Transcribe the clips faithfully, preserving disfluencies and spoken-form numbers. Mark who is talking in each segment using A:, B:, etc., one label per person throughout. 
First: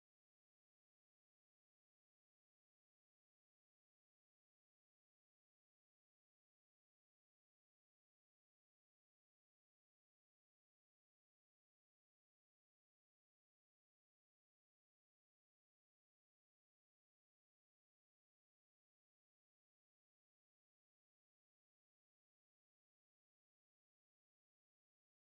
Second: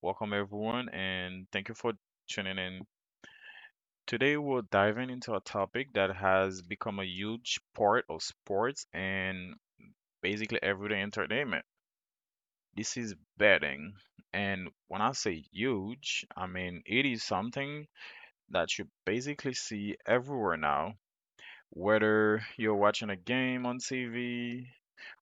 A: Welcome everyone, and thank you for tuning in. Today we're diving into a topic that has become a huge part of sports and basically everyday entertainment. This is betting, and when I say huge, I mean it is something that you basically see everywhere now. Whether you're watching a game on T V,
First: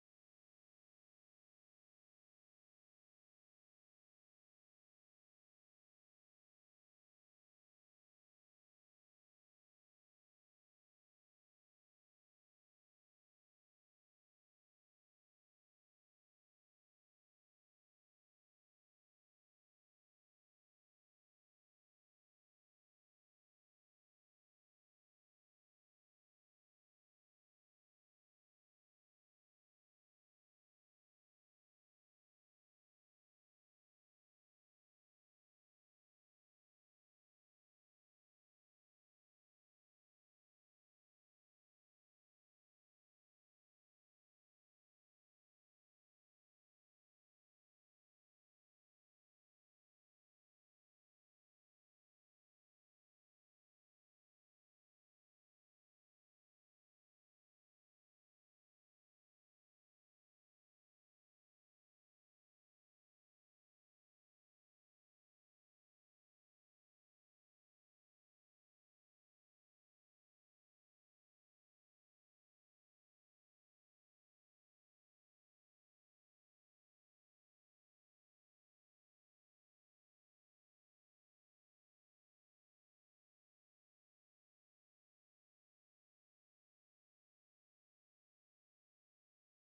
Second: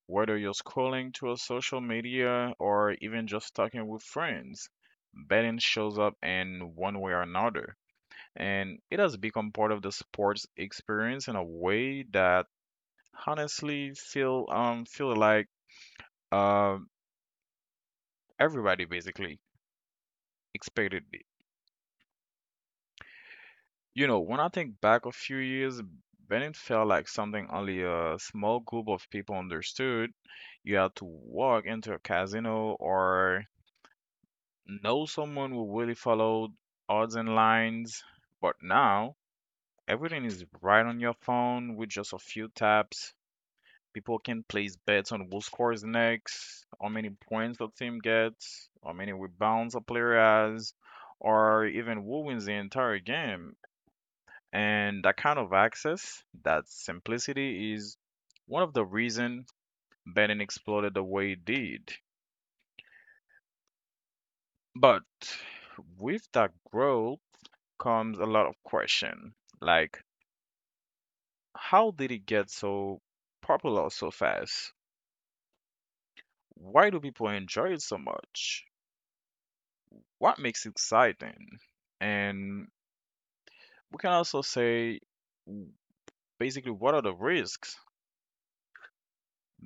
A: whether you're scrolling through social media or even just talking with friends, betting shows up in one way or another. And it has become part of the sports experience in a way that honestly feel um feel like um everybody basically expected it. You know, when I think back a few years, betting felt like something only a small group of people understood. You had to walk into a casino or know someone who really followed odds and lines, but now everything is right on your phone with just a few taps. People can place bets on who scores next, how many points the team gets, how many rebounds a player has, or even who wins the entire game. And that kind of access, that simplicity, is one of the reasons betting exploded the way it did. But with that growth, comes a lot of question like how did it get so popular so fast? Why do people enjoy it so much? What makes it exciting? And we can also say w- basically, what are the risks?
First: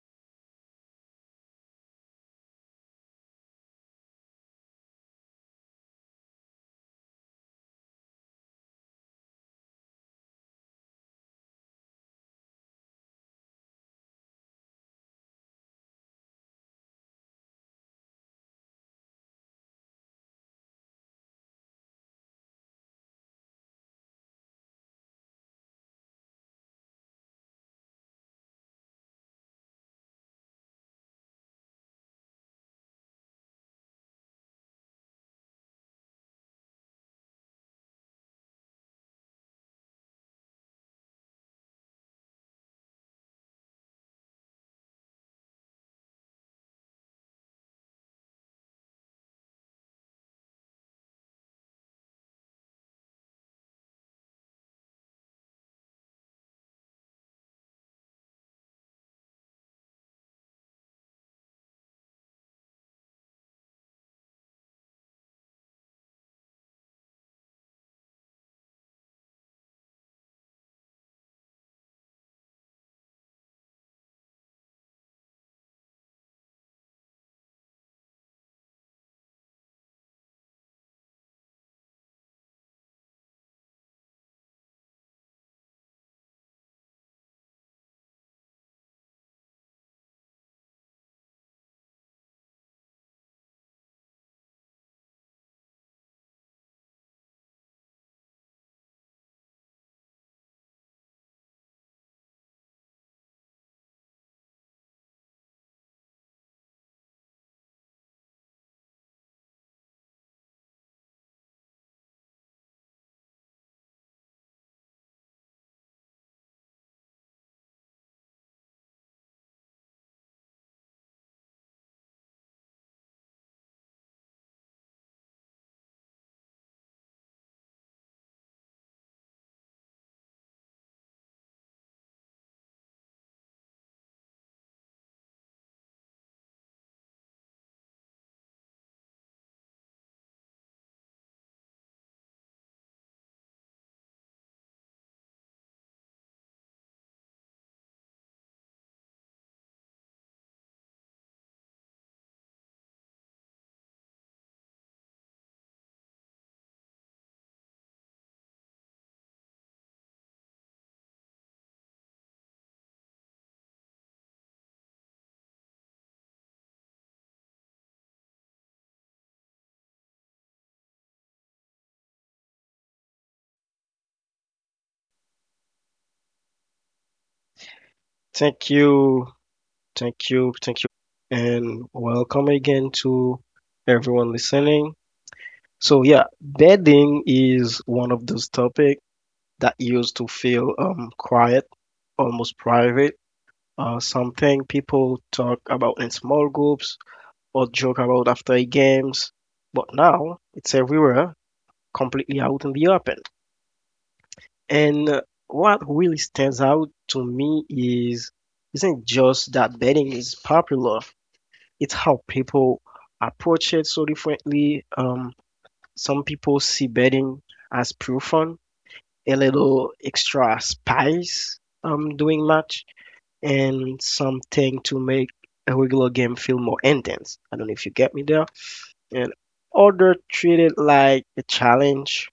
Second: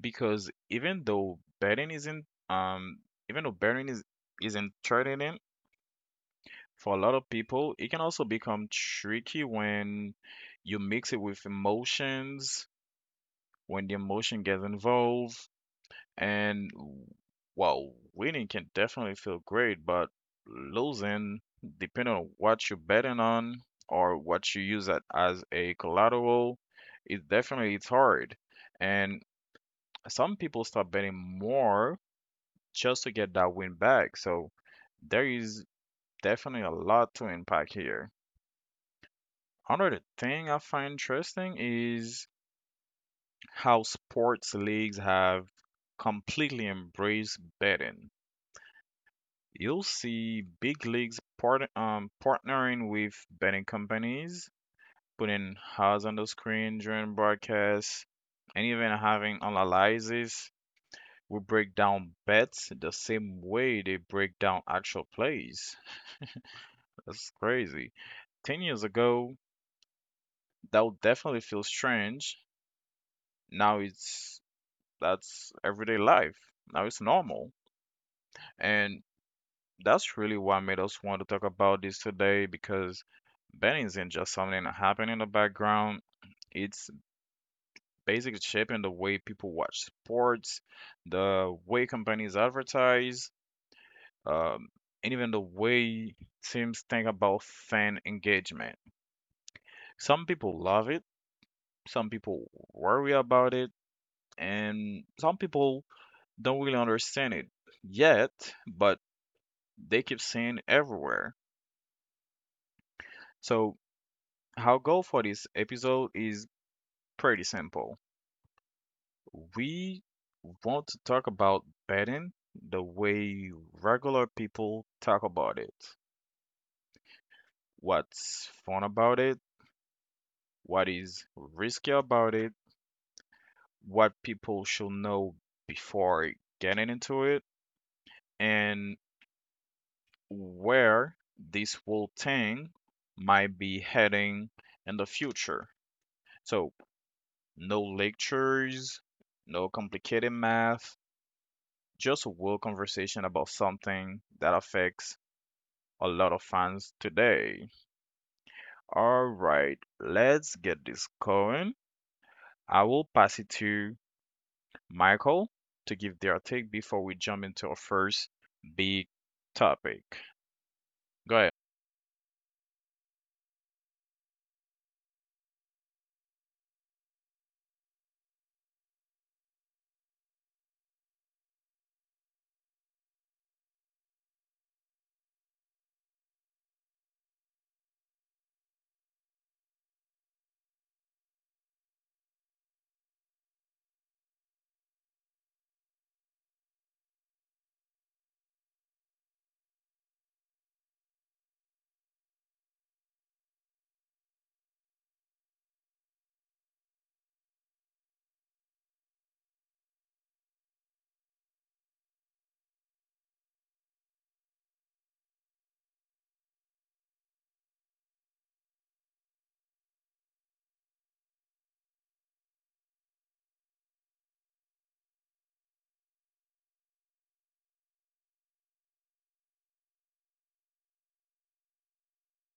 A: Because even though betting isn't um even though betting is isn't threatening for a lot of people, it can also become tricky when you mix it with emotions, when the emotion gets involved. And w- well, winning can definitely feel great, but losing, depending on what you're betting on or what you use that as a collateral, it definitely it's hard. And some people start betting more just to get that win back. So there is definitely a lot to impact here. Another thing I find interesting is how sports leagues have completely embraced betting. You'll see big leagues part, um, partnering with betting companies, putting odds on the screen during broadcasts, and even having analysis. We break down bets the same way they break down actual plays. That's crazy. ten years ago, that would definitely feel strange. Now it's That's everyday life. Now it's normal. And that's really what made us want to talk about this today because betting isn't just something that happened in the background. It's basically shaping the way people watch sports, the way companies advertise, um, and even the way teams think about fan engagement. Some people love it, some people worry about it, and some people don't really understand it yet, but they keep seeing it everywhere. So our goal for this episode is pretty simple. We want to talk about betting the way regular people talk about it. What's fun about it? What is risky about it? What people should know before getting into it? And where this whole thing might be heading in the future. So, no lectures, no complicated math, just a real conversation about something that affects a lot of fans today. All right, let's get this going. I will pass it to Michael to give their take before we jump into our first big topic. Go ahead.
B: Thank you, thank you, thank you, and welcome again to everyone listening. So yeah, bedding is one of those topics that used to feel um quiet, almost private, uh, something people talk about in small groups or joke about after games, but now it's everywhere, completely out in the open. And uh, what really stands out to me is isn't just that bedding is popular, it's how people approach it so differently. Um, some people see betting as pure fun, a little extra spice, um, doing much, and something to make a regular game feel more intense. I don't know if you get me there. And other treat it like a challenge,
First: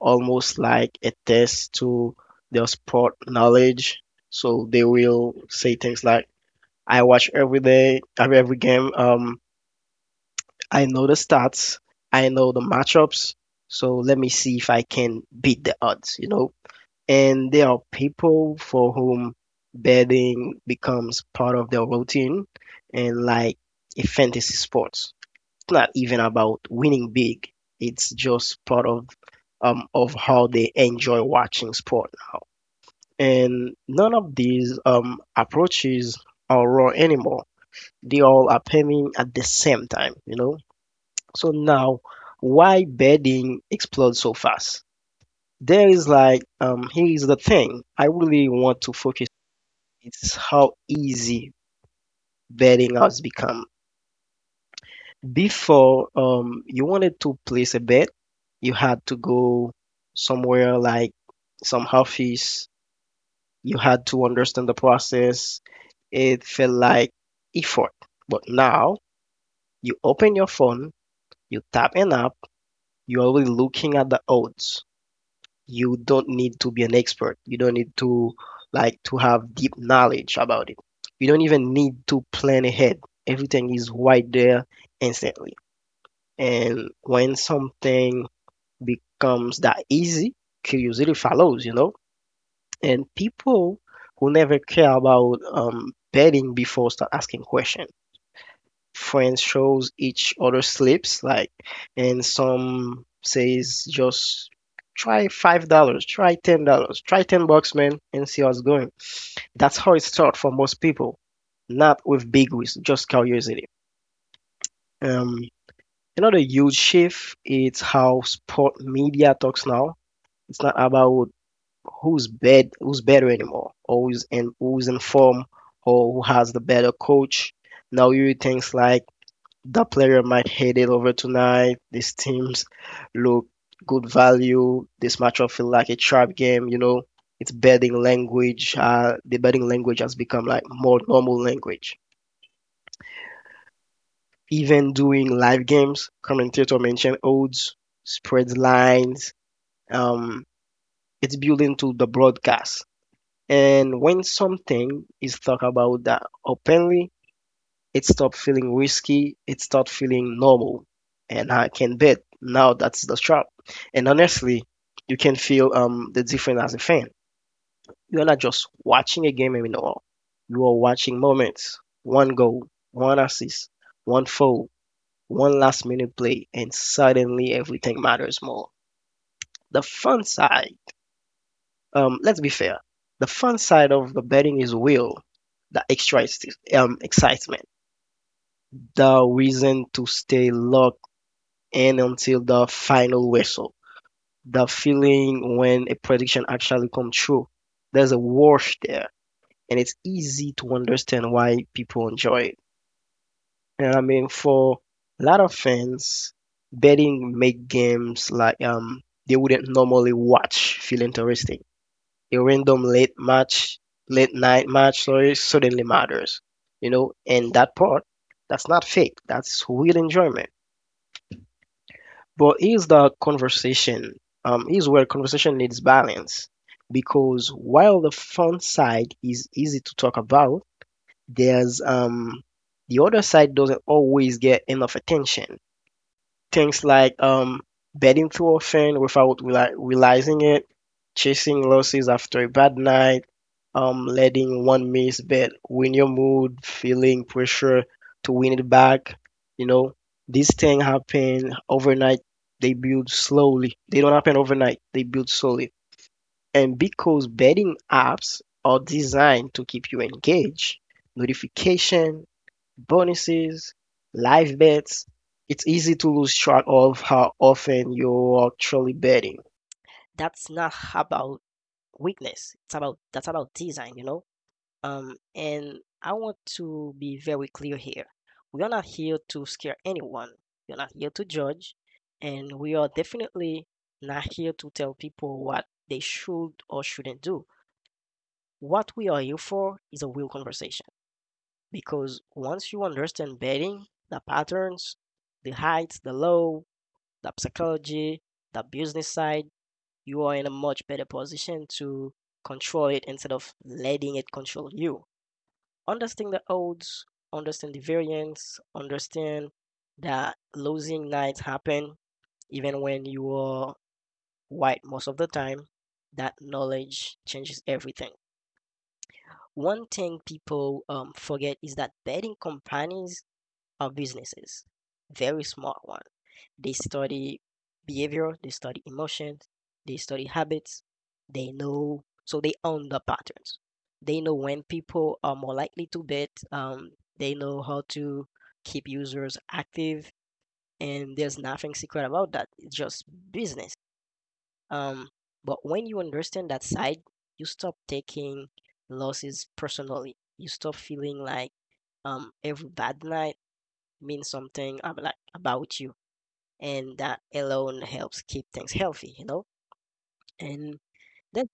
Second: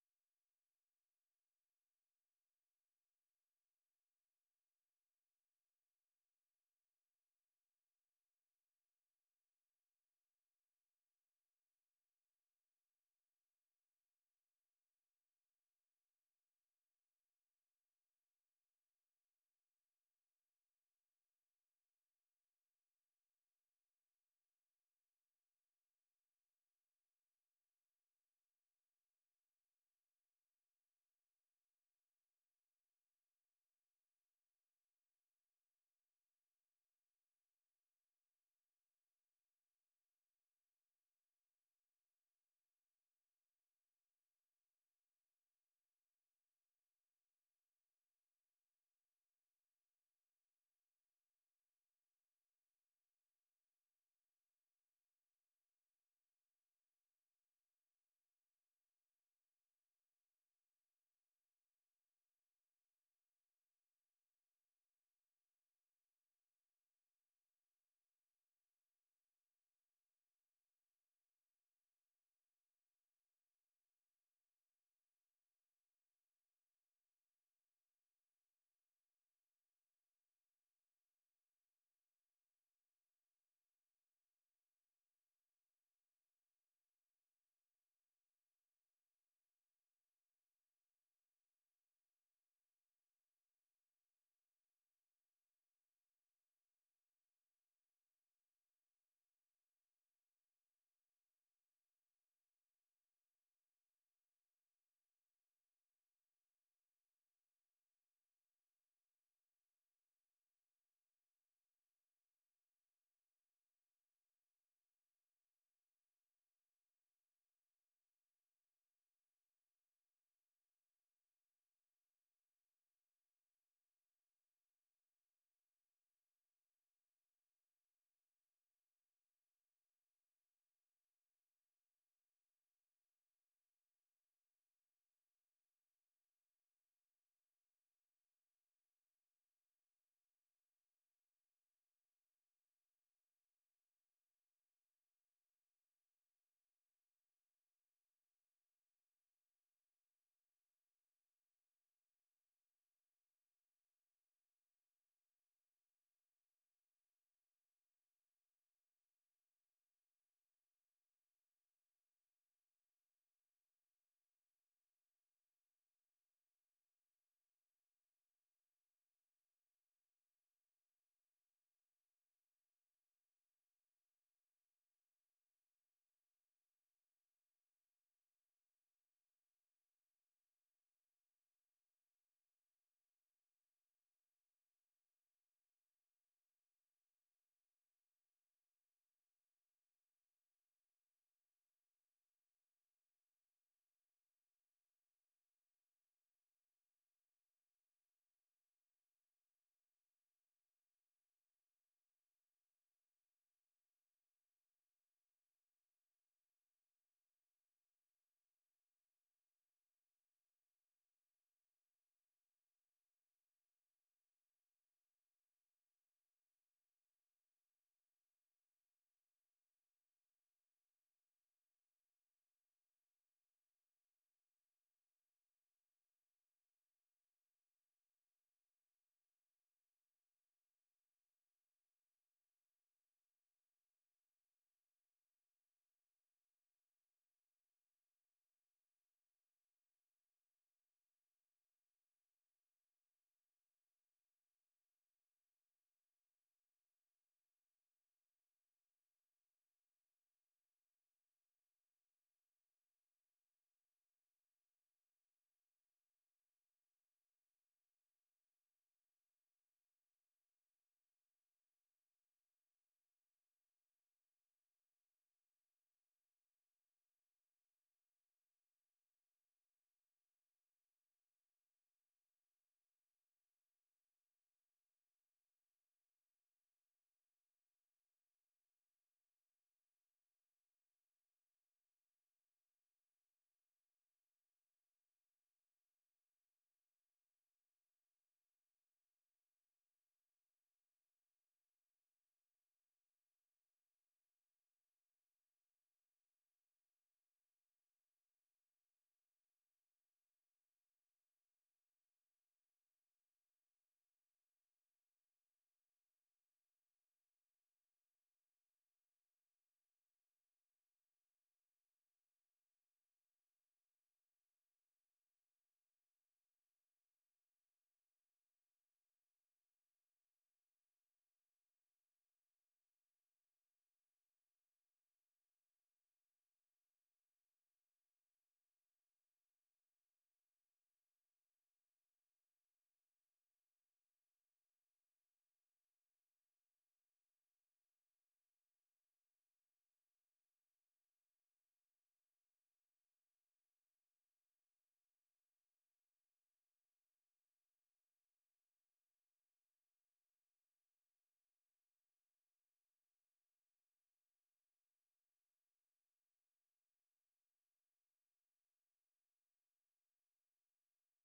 B: almost like a test to their sport knowledge. So they will say things like, I watch every day, every, every game. Um, I know the stats, I know the matchups, so let me see if I can beat the odds, you know? And there are people for whom betting becomes part of their routine and like a fantasy sports. It's not even about winning big. It's just part of um of how they enjoy watching sport now. And none of these um approaches are raw anymore. They all are happening at the same time, you know? So now, why bedding explode so fast? There is like um here's the thing I really want to focus, it's how easy bedding has become. Before um you wanted to place a bet, you had to go somewhere like some office, you had to understand the process. It felt like effort. But now you open your phone, you tap an app, you're already looking at the odds. You don't need to be an expert. You don't need to like to have deep knowledge about it. You don't even need to plan ahead. Everything is right there instantly. And when something becomes that easy, curiosity follows, you know? And people who never care about um, betting before start asking questions, friends shows each other slips like and some says just try five dollars, try ten dollars, try ten bucks, man, and see how it's going. That's how it starts for most people, not with big risk, just curiosity. um Another huge shift is how sport media talks now. It's not about who's bad who's better anymore, or who's in who's in form, or who has the better coach. Now you read things like the player might head it over tonight. These teams look good value. This matchup feel like a trap game. You know, it's betting language. Uh, the betting language has become like more normal language. Even doing live games, commentator mention odds, spreads, lines. Um, it's built into the broadcast. And when something is talked about that openly, it stopped feeling risky. It started feeling normal. And I can bet now that's the trap. And honestly, you can feel um the difference as a fan. You're not just watching a game anymore. You are watching moments. One goal, one assist, one foul, one last minute play, and suddenly everything matters more. The fun side, um, let's be fair. The fun side of the betting is real. The extra ex- um, excitement, the reason to stay locked and until the final whistle. The feeling when a prediction actually comes true. There's a warmth there, and it's easy to understand why people enjoy it. And I mean, for a lot of fans, betting make games like um they wouldn't normally watch feel interesting. A random late match, late night match, sorry, suddenly matters, you know. And that part, that's not fake. That's real enjoyment. But here's the conversation. Um, here's where conversation needs balance. Because while the fun side is easy to talk about, there's um the other side doesn't always get enough attention. Things like um, betting too often without reali realizing it, chasing losses after a bad night, um, letting one missed bet win your mood, feeling pressure to win it back. You know, these things happen overnight. They build slowly. They don't happen overnight. They build slowly. And because betting apps are designed to keep you engaged, notification, bonuses, live bets, it's easy to lose track of how often you're actually betting. That's not about weakness. It's about That's about design, you know. Um, and I want to be very clear here. We are not here to scare anyone. We're not here to judge, and we are definitely not here to tell people what they should or shouldn't do. What we are here for is a real conversation, because once you understand betting, the patterns, the heights, the low, the psychology, the business side, you are in a much better position to control it instead of letting it control you. Understand the odds, understand the variance, understand that losing nights happen even when you are white most of the time. That knowledge changes everything. One thing people um, forget is that betting companies are businesses, very smart ones. They study behavior, they study emotions, they study habits. They know, so they own the patterns. They know when people are more likely to bet. Um, they know how to keep users active, and there's nothing secret about that. It's just business. Um, but when you understand that side, you stop taking losses personally. You stop feeling like um every bad night means something ab- like about you, and that alone helps keep things healthy, you know. And that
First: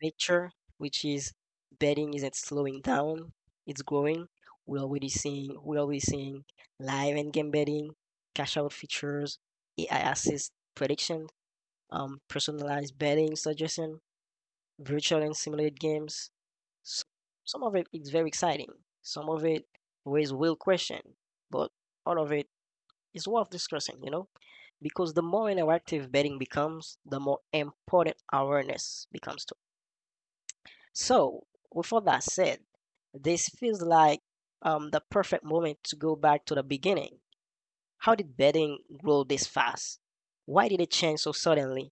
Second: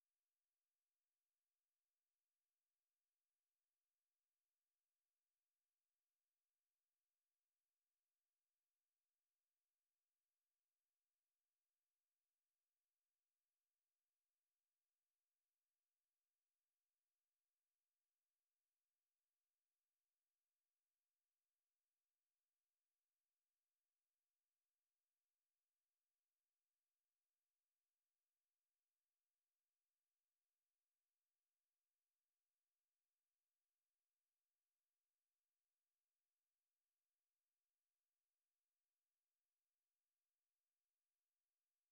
B: picture, which is betting isn't slowing down, it's growing. We're already seeing we're already seeing live and game betting, cash out features, A I assist prediction, um personalized betting suggestion, virtual and simulated games. S- Some of it is very exciting. Some of it raises real question, but all of it is worth discussing, you know? Because the more interactive betting becomes, the more important awareness becomes too. So, with all that said, this feels like um, the perfect moment to go back to the beginning. How did betting grow this fast? Why did it change so suddenly?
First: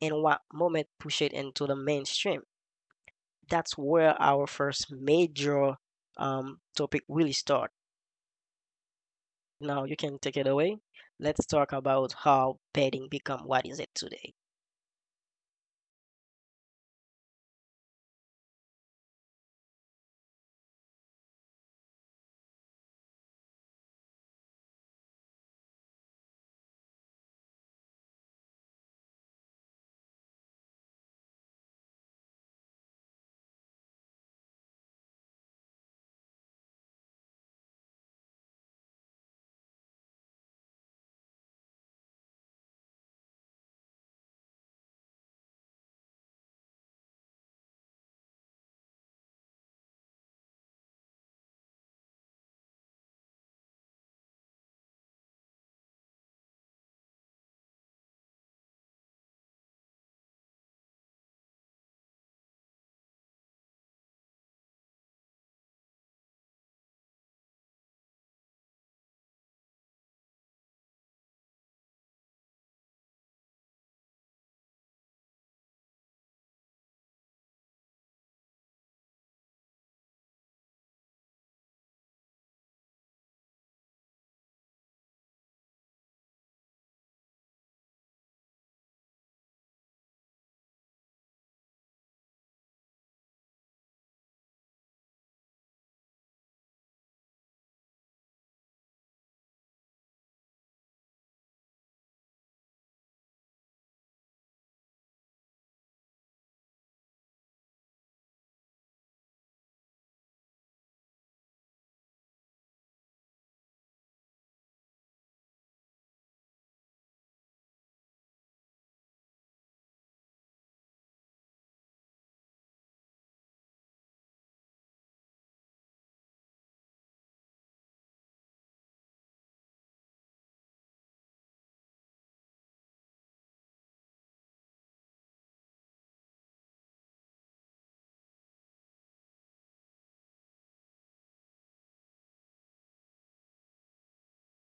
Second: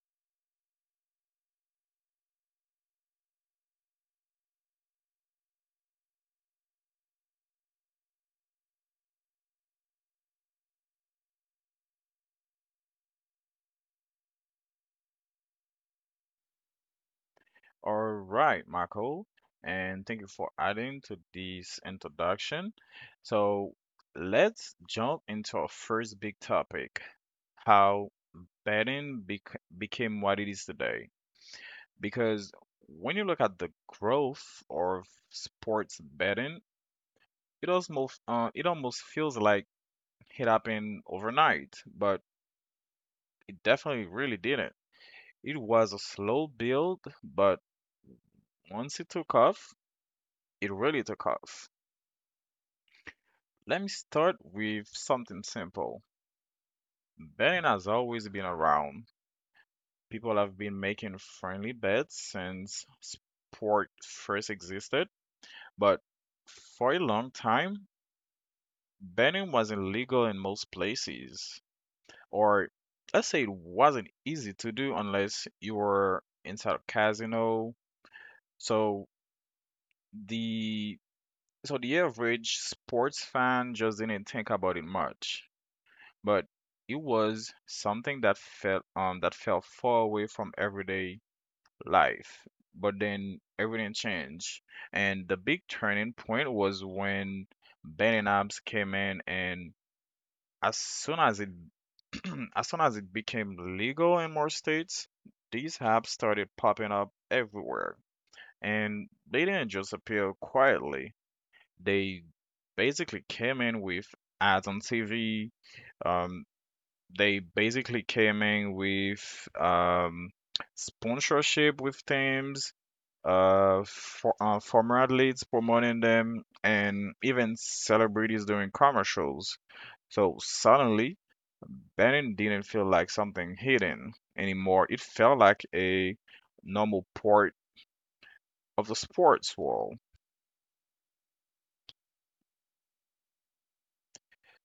B: And what moment pushed it into the mainstream? That's where our first major um, topic really start. Now you can take it away. Let's talk about how betting become what is it today.
A: All right, Michael, and thank you for adding to this introduction. So let's jump into our first big topic: how betting bec- became what it is today. Because when you look at the growth of sports betting, it almost uh, it almost feels like it happened overnight, but it definitely really didn't. It was a slow build, but once it took off, it really took off. Let me start with something simple. Betting has always been around. People have been making friendly bets since sport first existed, but for a long time, betting wasn't legal in most places, or let's say it wasn't easy to do unless you were inside a casino. So the so the average sports fan just didn't think about it much, but it was something that felt um that fell far away from everyday life. But then everything changed, and the big turning point was when betting apps came in. And As soon as it as soon as it became legal in more states, these apps started popping up everywhere. And they didn't just appear quietly. They basically came in with ads on T V. Um, they basically came in with um, sponsorship with teams, uh, for, uh, former athletes promoting them, and even celebrities doing commercials. So suddenly, banning didn't feel like something hidden anymore. It felt like a normal part of the sports world.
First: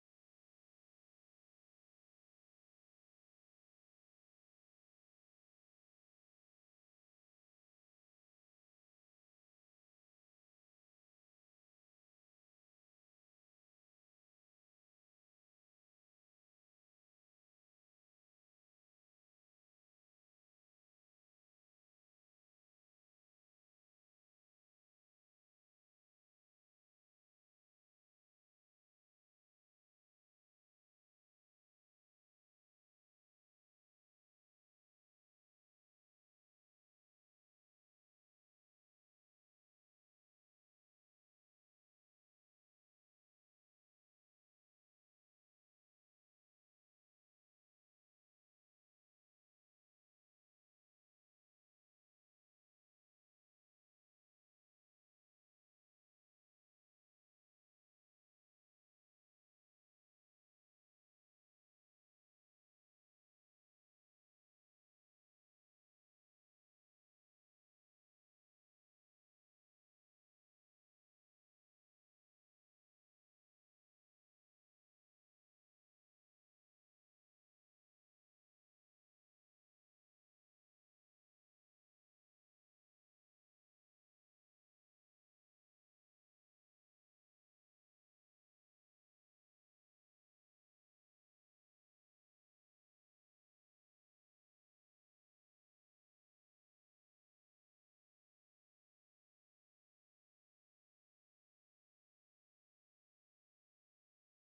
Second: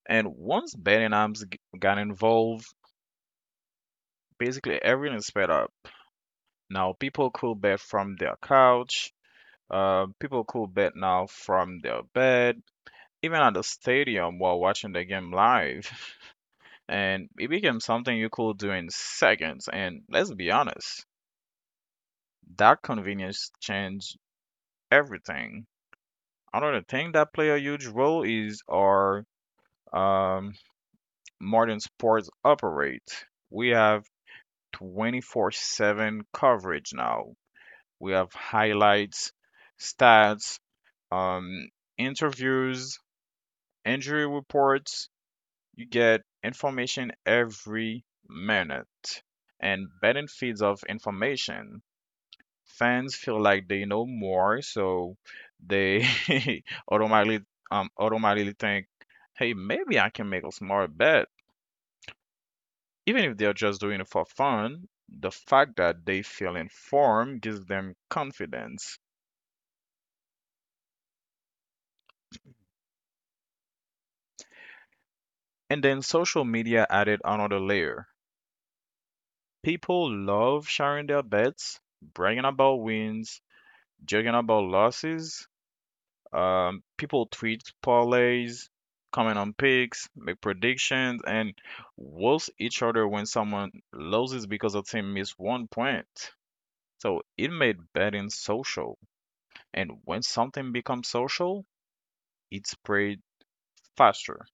A: And once betting arms g- got involved, basically everything sped up. Now people could bet from their couch. Uh, people could bet now from their bed, even at the stadium while watching the game live. And it became something you could do in seconds. And let's be honest, that convenience changed everything. Another thing that play a huge role is our um, modern sports operate. We have twenty-four seven coverage now. We have highlights, stats, um, interviews, injury reports. You get information every minute and betting feeds of information. Fans feel like they know more, so they automatically um automatically think, hey, maybe I can make a smart bet. Even if they're just doing it for fun, the fact that they feel informed gives them confidence. And then social media added another layer. People love sharing their bets, bragging about wins, joking about losses. Um, people tweet parlays, comment on picks, make predictions, and roast each other when someone loses because a team missed one point. So it made betting social. And when something becomes social, it spreads faster.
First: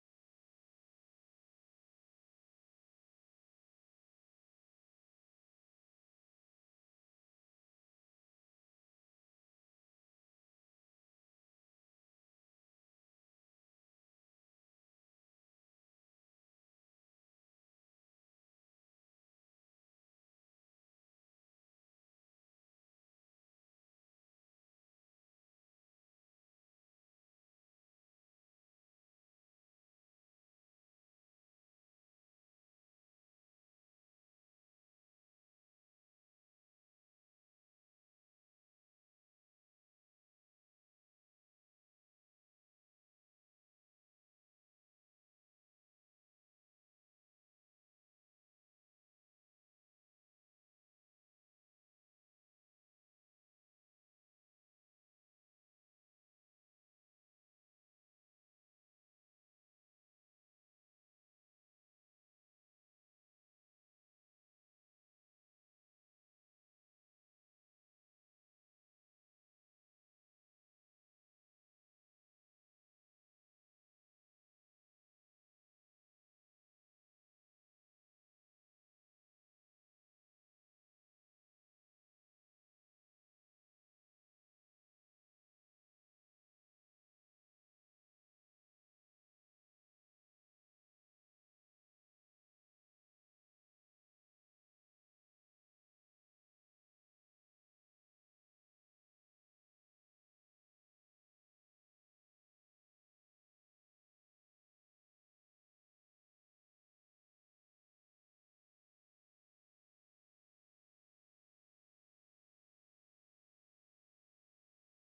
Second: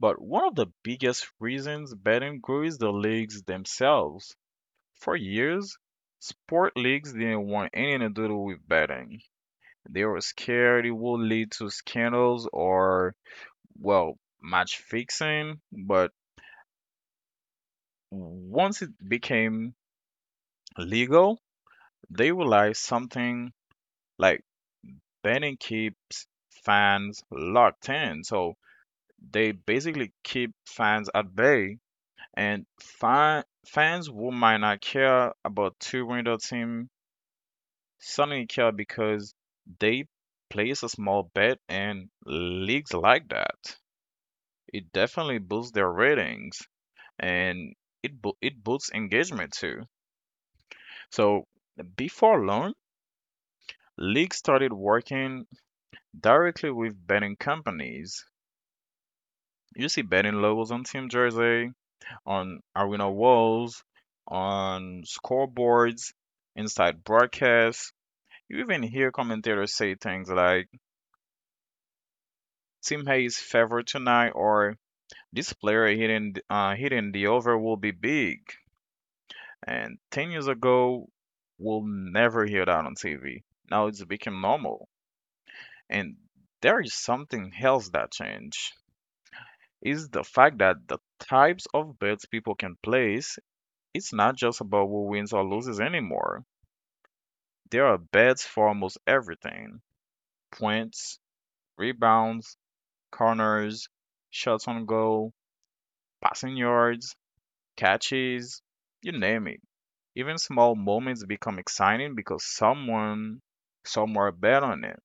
A: But one of the biggest reasons betting grew is the leagues themselves. For years, sport leagues didn't want anything to do with betting. They were scared it would lead to scandals or well, match fixing. But once it became legal, they realized something like betting keeps fans locked in. So they basically keep fans at bay, and fan fans who might not care about two window team suddenly care because they place a small bet in leagues like that. It definitely boosts their ratings, and it bu- it boosts engagement too. So before long, leagues started working directly with betting companies. You see betting logos on team jersey, on arena walls, on scoreboards, inside broadcasts. You even hear commentators say things like "Team A is favored tonight" or "This player hitting th- uh, hitting the over will be big." And ten years ago, we'll never hear that on T V. Now it's become normal. And there is something else that changed. Is the fact that the types of bets people can place, it's not just about who wins or loses anymore. There are bets for almost everything. Points, rebounds, corners, shots on goal, passing yards, catches, you name it. Even small moments become exciting because someone somewhere bet on it.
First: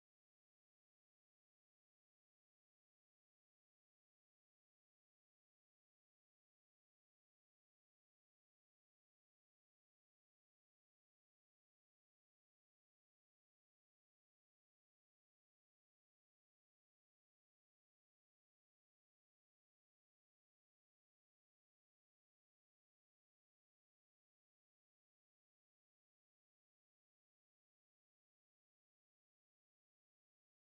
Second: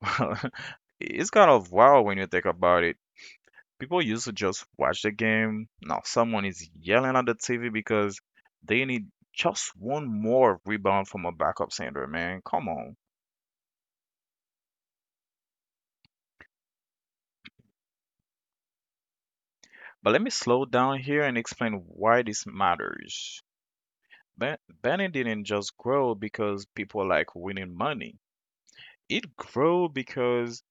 A: It's kind of wild when you think about it. People used to just watch the game. Now someone is yelling at the T V because they need just one more rebound from a backup center, man. Come on. But let me slow down here and explain why this matters. Ben- Benny didn't just grow because people like winning money. It grew because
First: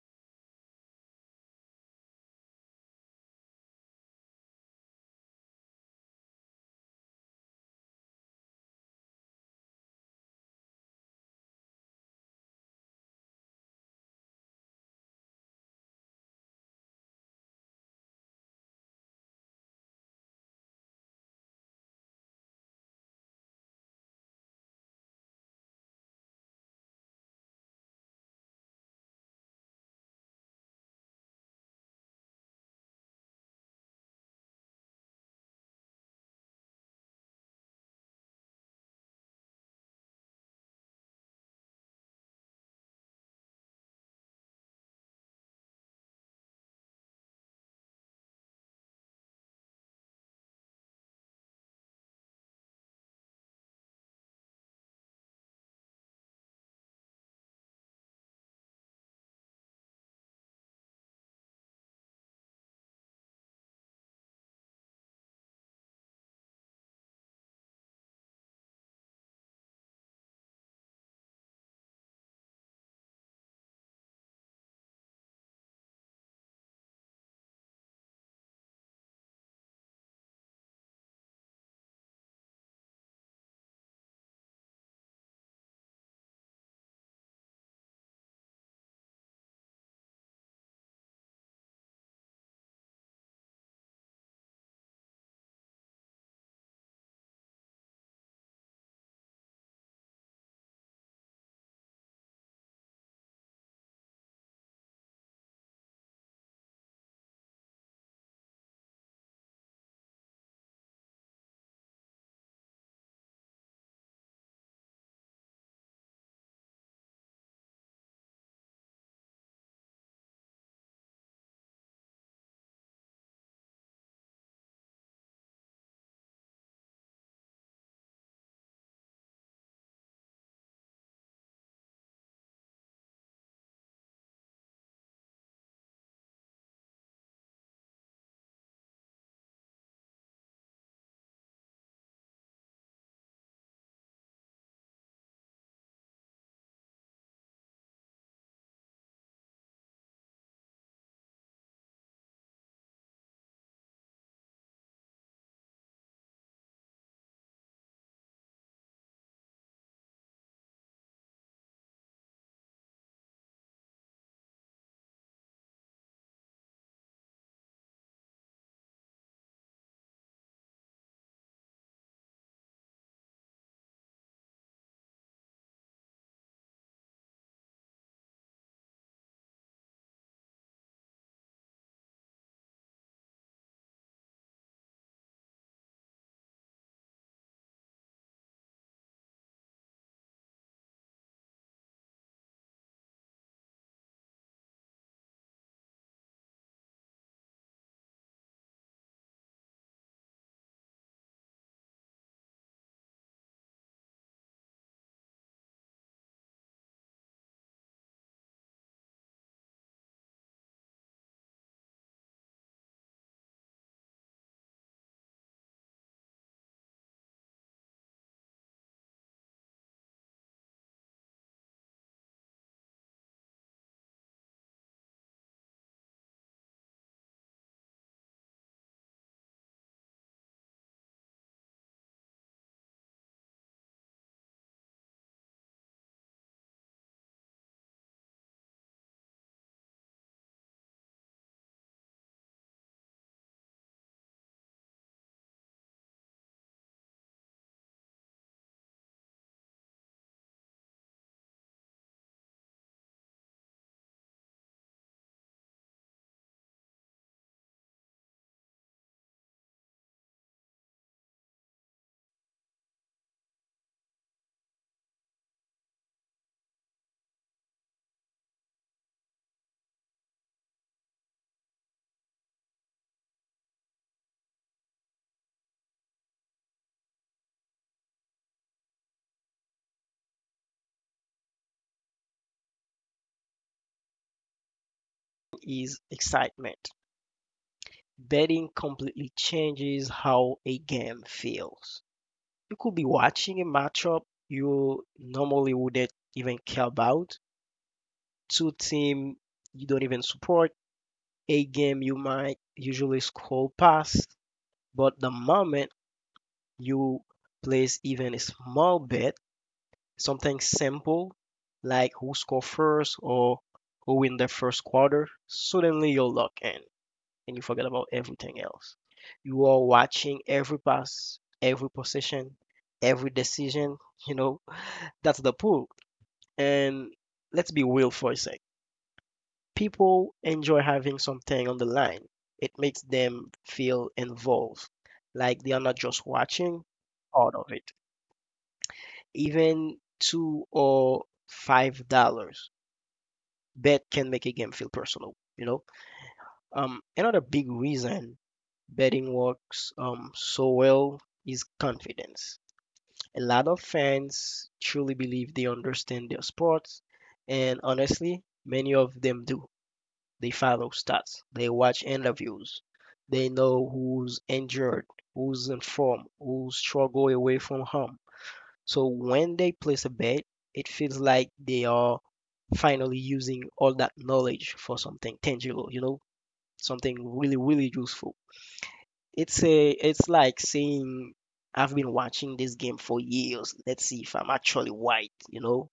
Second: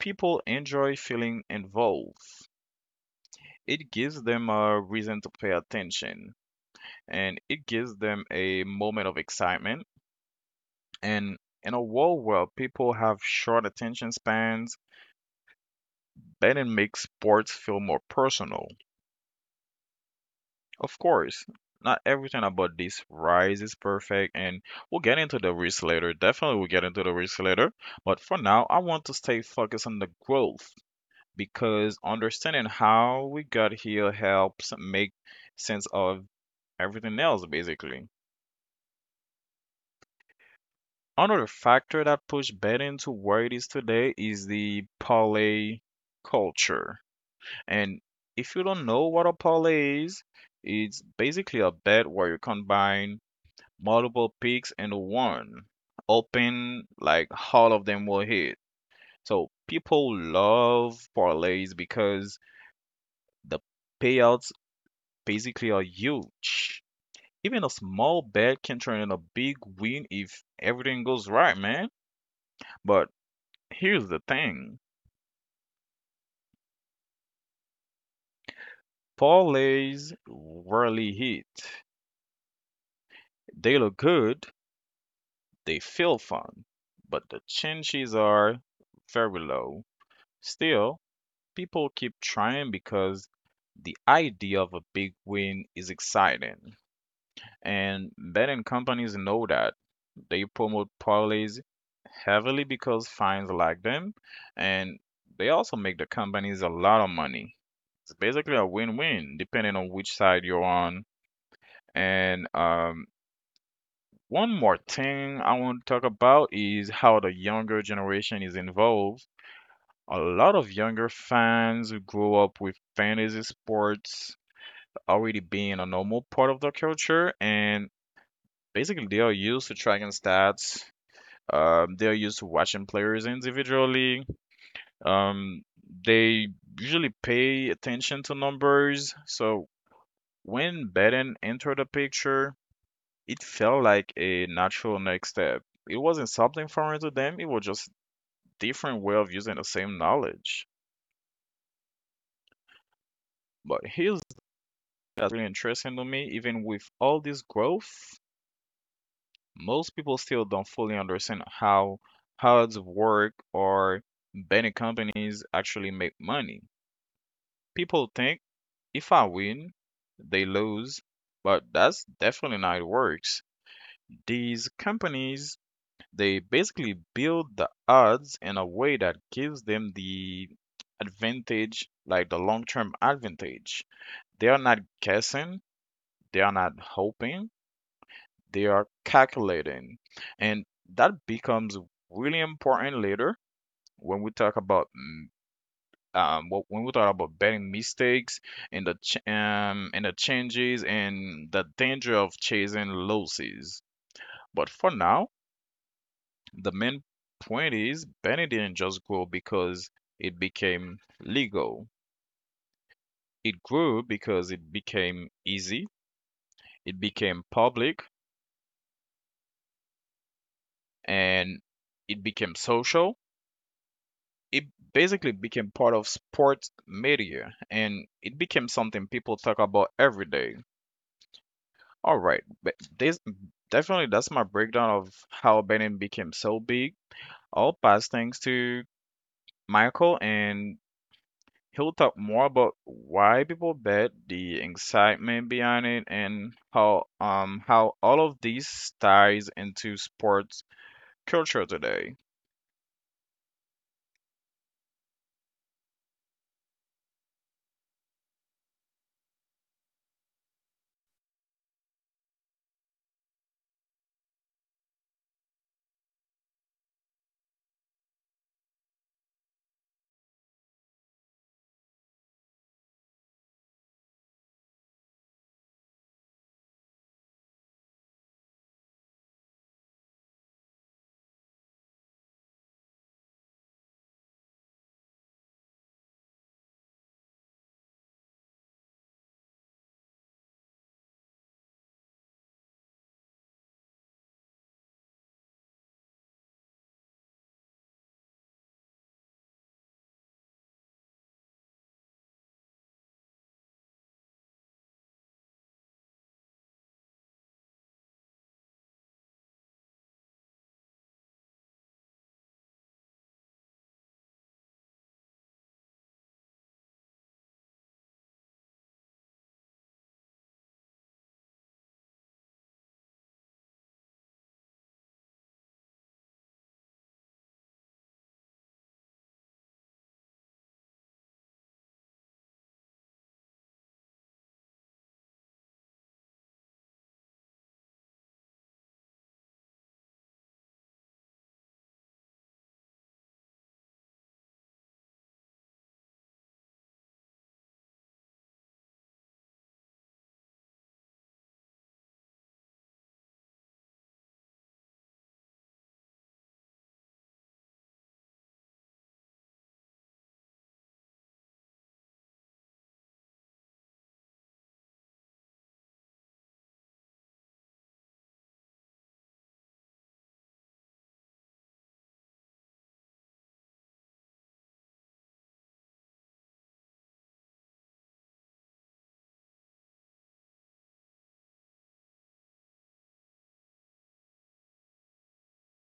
A: people enjoy feeling involved. It gives them a reason to pay attention and it gives them a moment of excitement. And in a world where people have short attention spans, betting makes sports feel more personal. Of course, not everything about this rise is perfect, and we'll get into the risk later. Definitely, we'll get into the risk later. But for now, I want to stay focused on the growth because understanding how we got here helps make sense of everything else, basically. Another factor that pushed betting to where it is today is the parlay culture. And if you don't know what a parlay is, it's basically a bet where you combine multiple picks into one, hoping like all of them will hit. So people love parlays because the payout basically are huge. Even a small bet can turn in a big win if everything goes right, man. But here's the thing: parlays rarely hit. They look good, they feel fun, but the chances are very low. Still, people keep trying because the idea of a big win is exciting. And betting companies know that. They promote parlays heavily because fines like them, and they also make the companies a lot of money. It's basically a win-win, depending on which side you're on. And um, One more thing I want to talk about is how the younger generation is involved. A lot of younger fans who grew up with fantasy sports already being a normal part of the culture, and basically, they are used to tracking stats. Um, they are used to watching players individually. Um, they usually pay attention to numbers. So when betting entered the picture, it felt like a natural next step. It wasn't something foreign to them. It was just different way of using the same knowledge. But here's that's really interesting to me. Even with all this growth, most people still don't fully understand how hard work or many companies actually make money. People think if I win, they lose, but that's definitely not how it works. These companies, they basically build the odds in a way that gives them the advantage, like the long-term advantage. They are not guessing, they are not hoping, they are calculating. And that becomes really important later when we talk about mm, um, wh- when we talk about betting mistakes and the ch- um, and the changes and the danger of chasing losses. But for now, the main point is betting didn't just grow because it became legal. It grew because it became easy. It became public and it became social, it basically became part of sports media and it became something people talk about every day. All right, but this definitely that's my breakdown of how betting became so big. I'll pass things to Michael and he'll talk more about why people bet, the excitement behind it, and how um how all of these ties into sports culture today.
B: Is excitement. Betting completely changes how a game feels. You could be watching a matchup you normally wouldn't even care about. Two team you don't even support. A game you might usually scroll past, but the moment you place even a small bet, something simple like who score first or who win the first quarter, suddenly you're locked in and you forget about everything else. You are watching every pass, every possession, every decision, you know, that's the pool. And let's be real for a sec. People enjoy having something on the line. It makes them feel involved, like they are not just watching part of it. Even two or five dollars bet can make a game feel personal, you know. Um another big reason betting works um so well is confidence. A lot of fans truly believe they understand their sports, and honestly many of them do. They follow stats, they watch interviews, they know who's injured, who's in form, who struggle away from home. So when they place a bet, it feels like they are finally using all that knowledge for something tangible, you know, something really, really useful. It's a, it's like saying, I've been watching this game for years. Let's see if I'm actually white, you know.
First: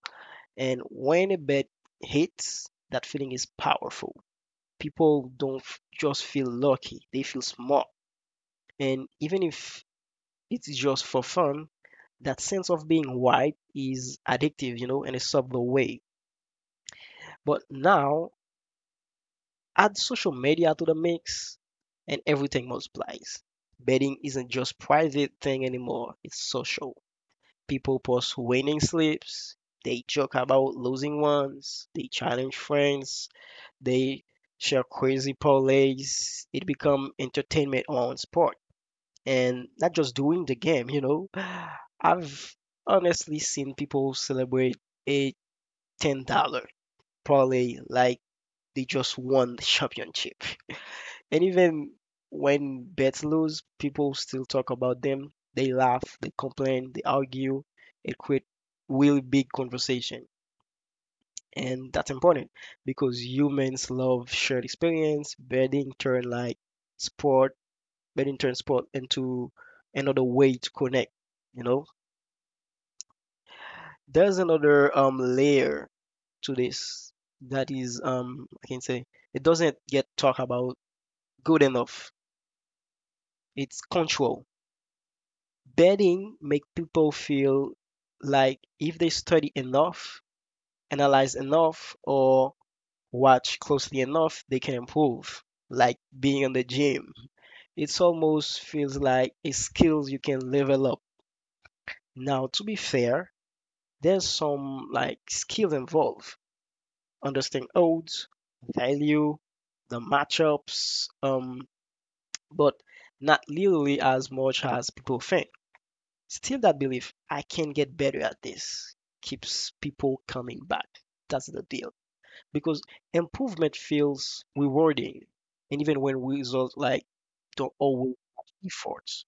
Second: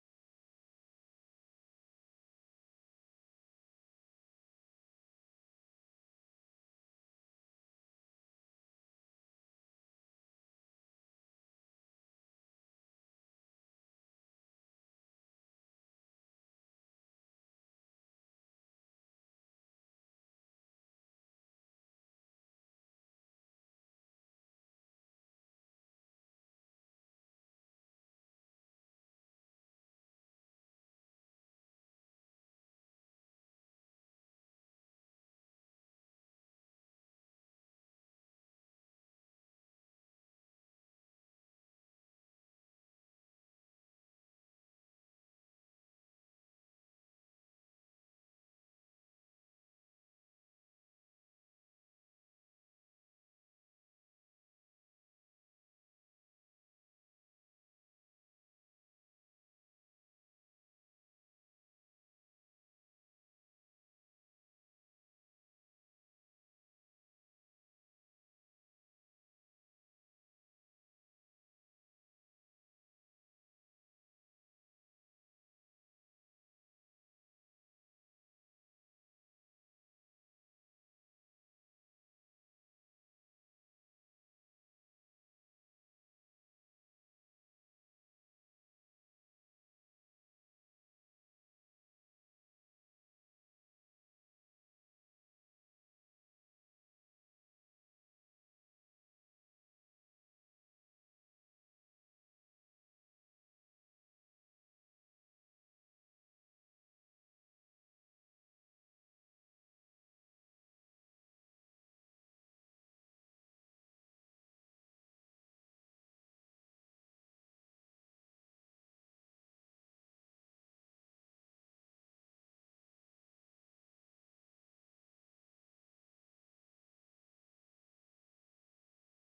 B: And when a bet hits, that feeling is powerful. People don't f- just feel lucky; they feel smart. And even if it's just for fun. That sense of being white is addictive, you know, in a subtle way. But now, add social media to the mix, and everything multiplies. Betting isn't just private thing anymore. It's social. People post winning slips. They joke about losing ones. They challenge friends. They share crazy parlays. It become entertainment on sport. And not just during the game, you know. I've honestly seen people celebrate a ten dollar probably like they just won the championship. And even when bets lose, people still talk about them. They laugh, they complain, they argue. It creates really big conversation. And that's important because humans love shared experience, betting turn like Bennington transport into another way to connect. You know, there's another um layer to this that is um I can say it doesn't get talked about good enough. It's control. Betting make people feel like if they study enough, analyze enough, or watch closely enough, they can improve. Like being in the gym, it's almost feels like a skills you can level up. Now, to be fair, there's some like skill involved, understanding odds, value, the matchups, um, but not literally as much as people think. Still, that belief, I can get better at this, keeps people coming back. That's the deal. Because improvement feels rewarding, and even when results like don't always have efforts,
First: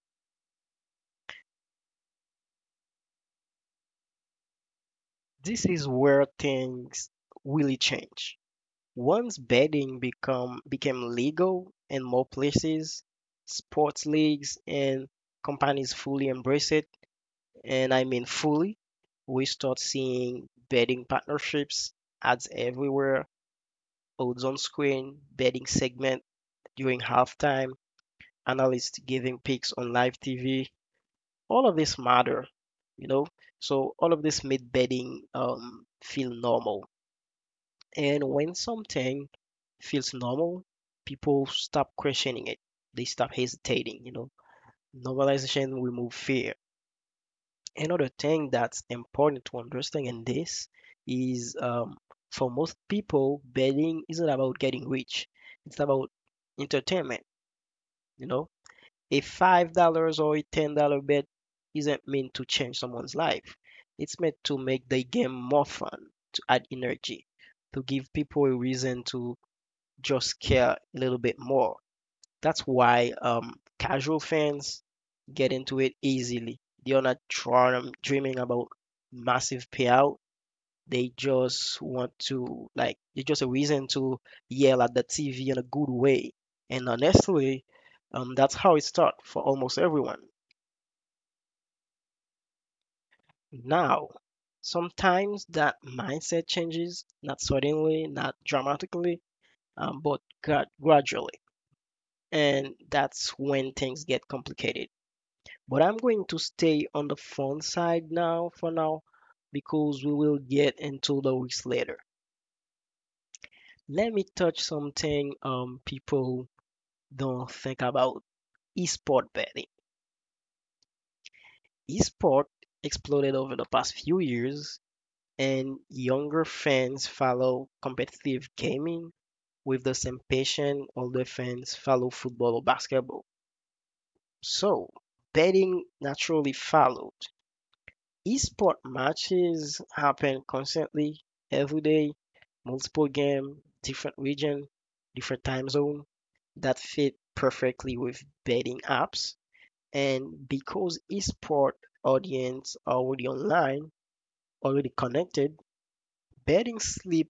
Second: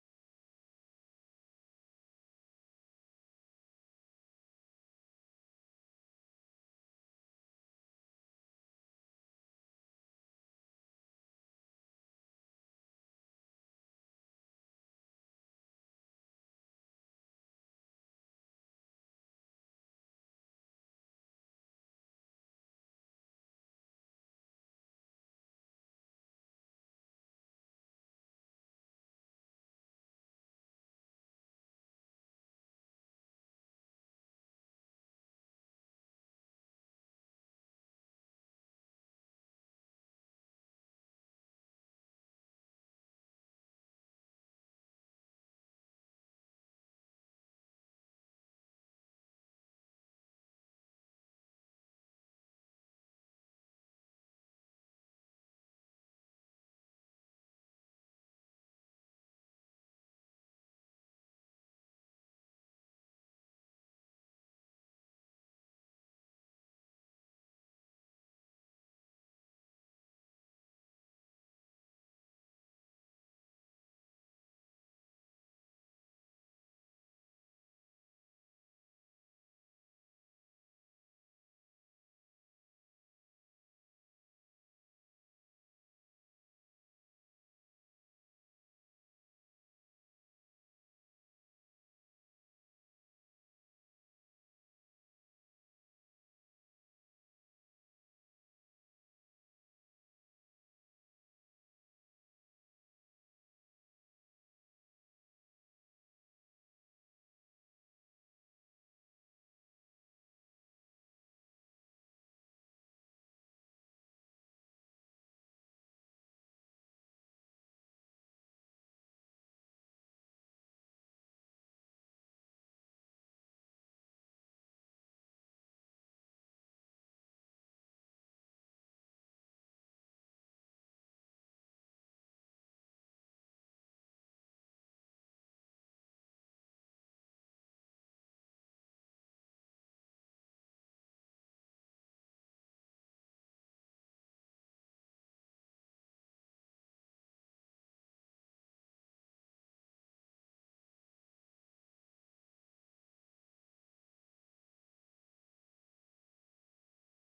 B: this is where things really change. Once betting become became legal in more places, sports leagues and companies fully embrace it, and I mean fully, we start seeing betting partnerships, ads everywhere, odds on screen, betting segment during halftime, analysts giving picks on live T V. All of this matter, you know. So all of this made betting um, feel normal. And when something feels normal, people stop questioning it. They stop hesitating, you know. Normalization remove fear. Another thing that's important to understand in this is um, for most people, betting isn't about getting rich. It's about entertainment, you know. A five dollars or a ten dollars bet isn't meant to change someone's life. It's meant to make the game more fun, to add energy, to give people a reason to just care a little bit more. That's why um, casual fans get into it easily. They're not drawn, dreaming about massive payout. They just want to, like, it's just a reason to yell at the T V in a good way. And honestly, um, that's how it starts for almost everyone. Now, sometimes that mindset changes, not suddenly, not dramatically, um, but gra- gradually. And that's when things get complicated. But I'm going to stay on the fun side now for now because we will get into the weeks later. Let me touch something um people don't think about esport betting. Esport exploded over the past few years, and younger fans follow competitive gaming with the same passion older fans follow football or basketball. So betting naturally followed. Esport matches happen constantly, every day, multiple game, different region, different time zone that fit perfectly with betting apps. And because esport audience are already online, already connected, betting slip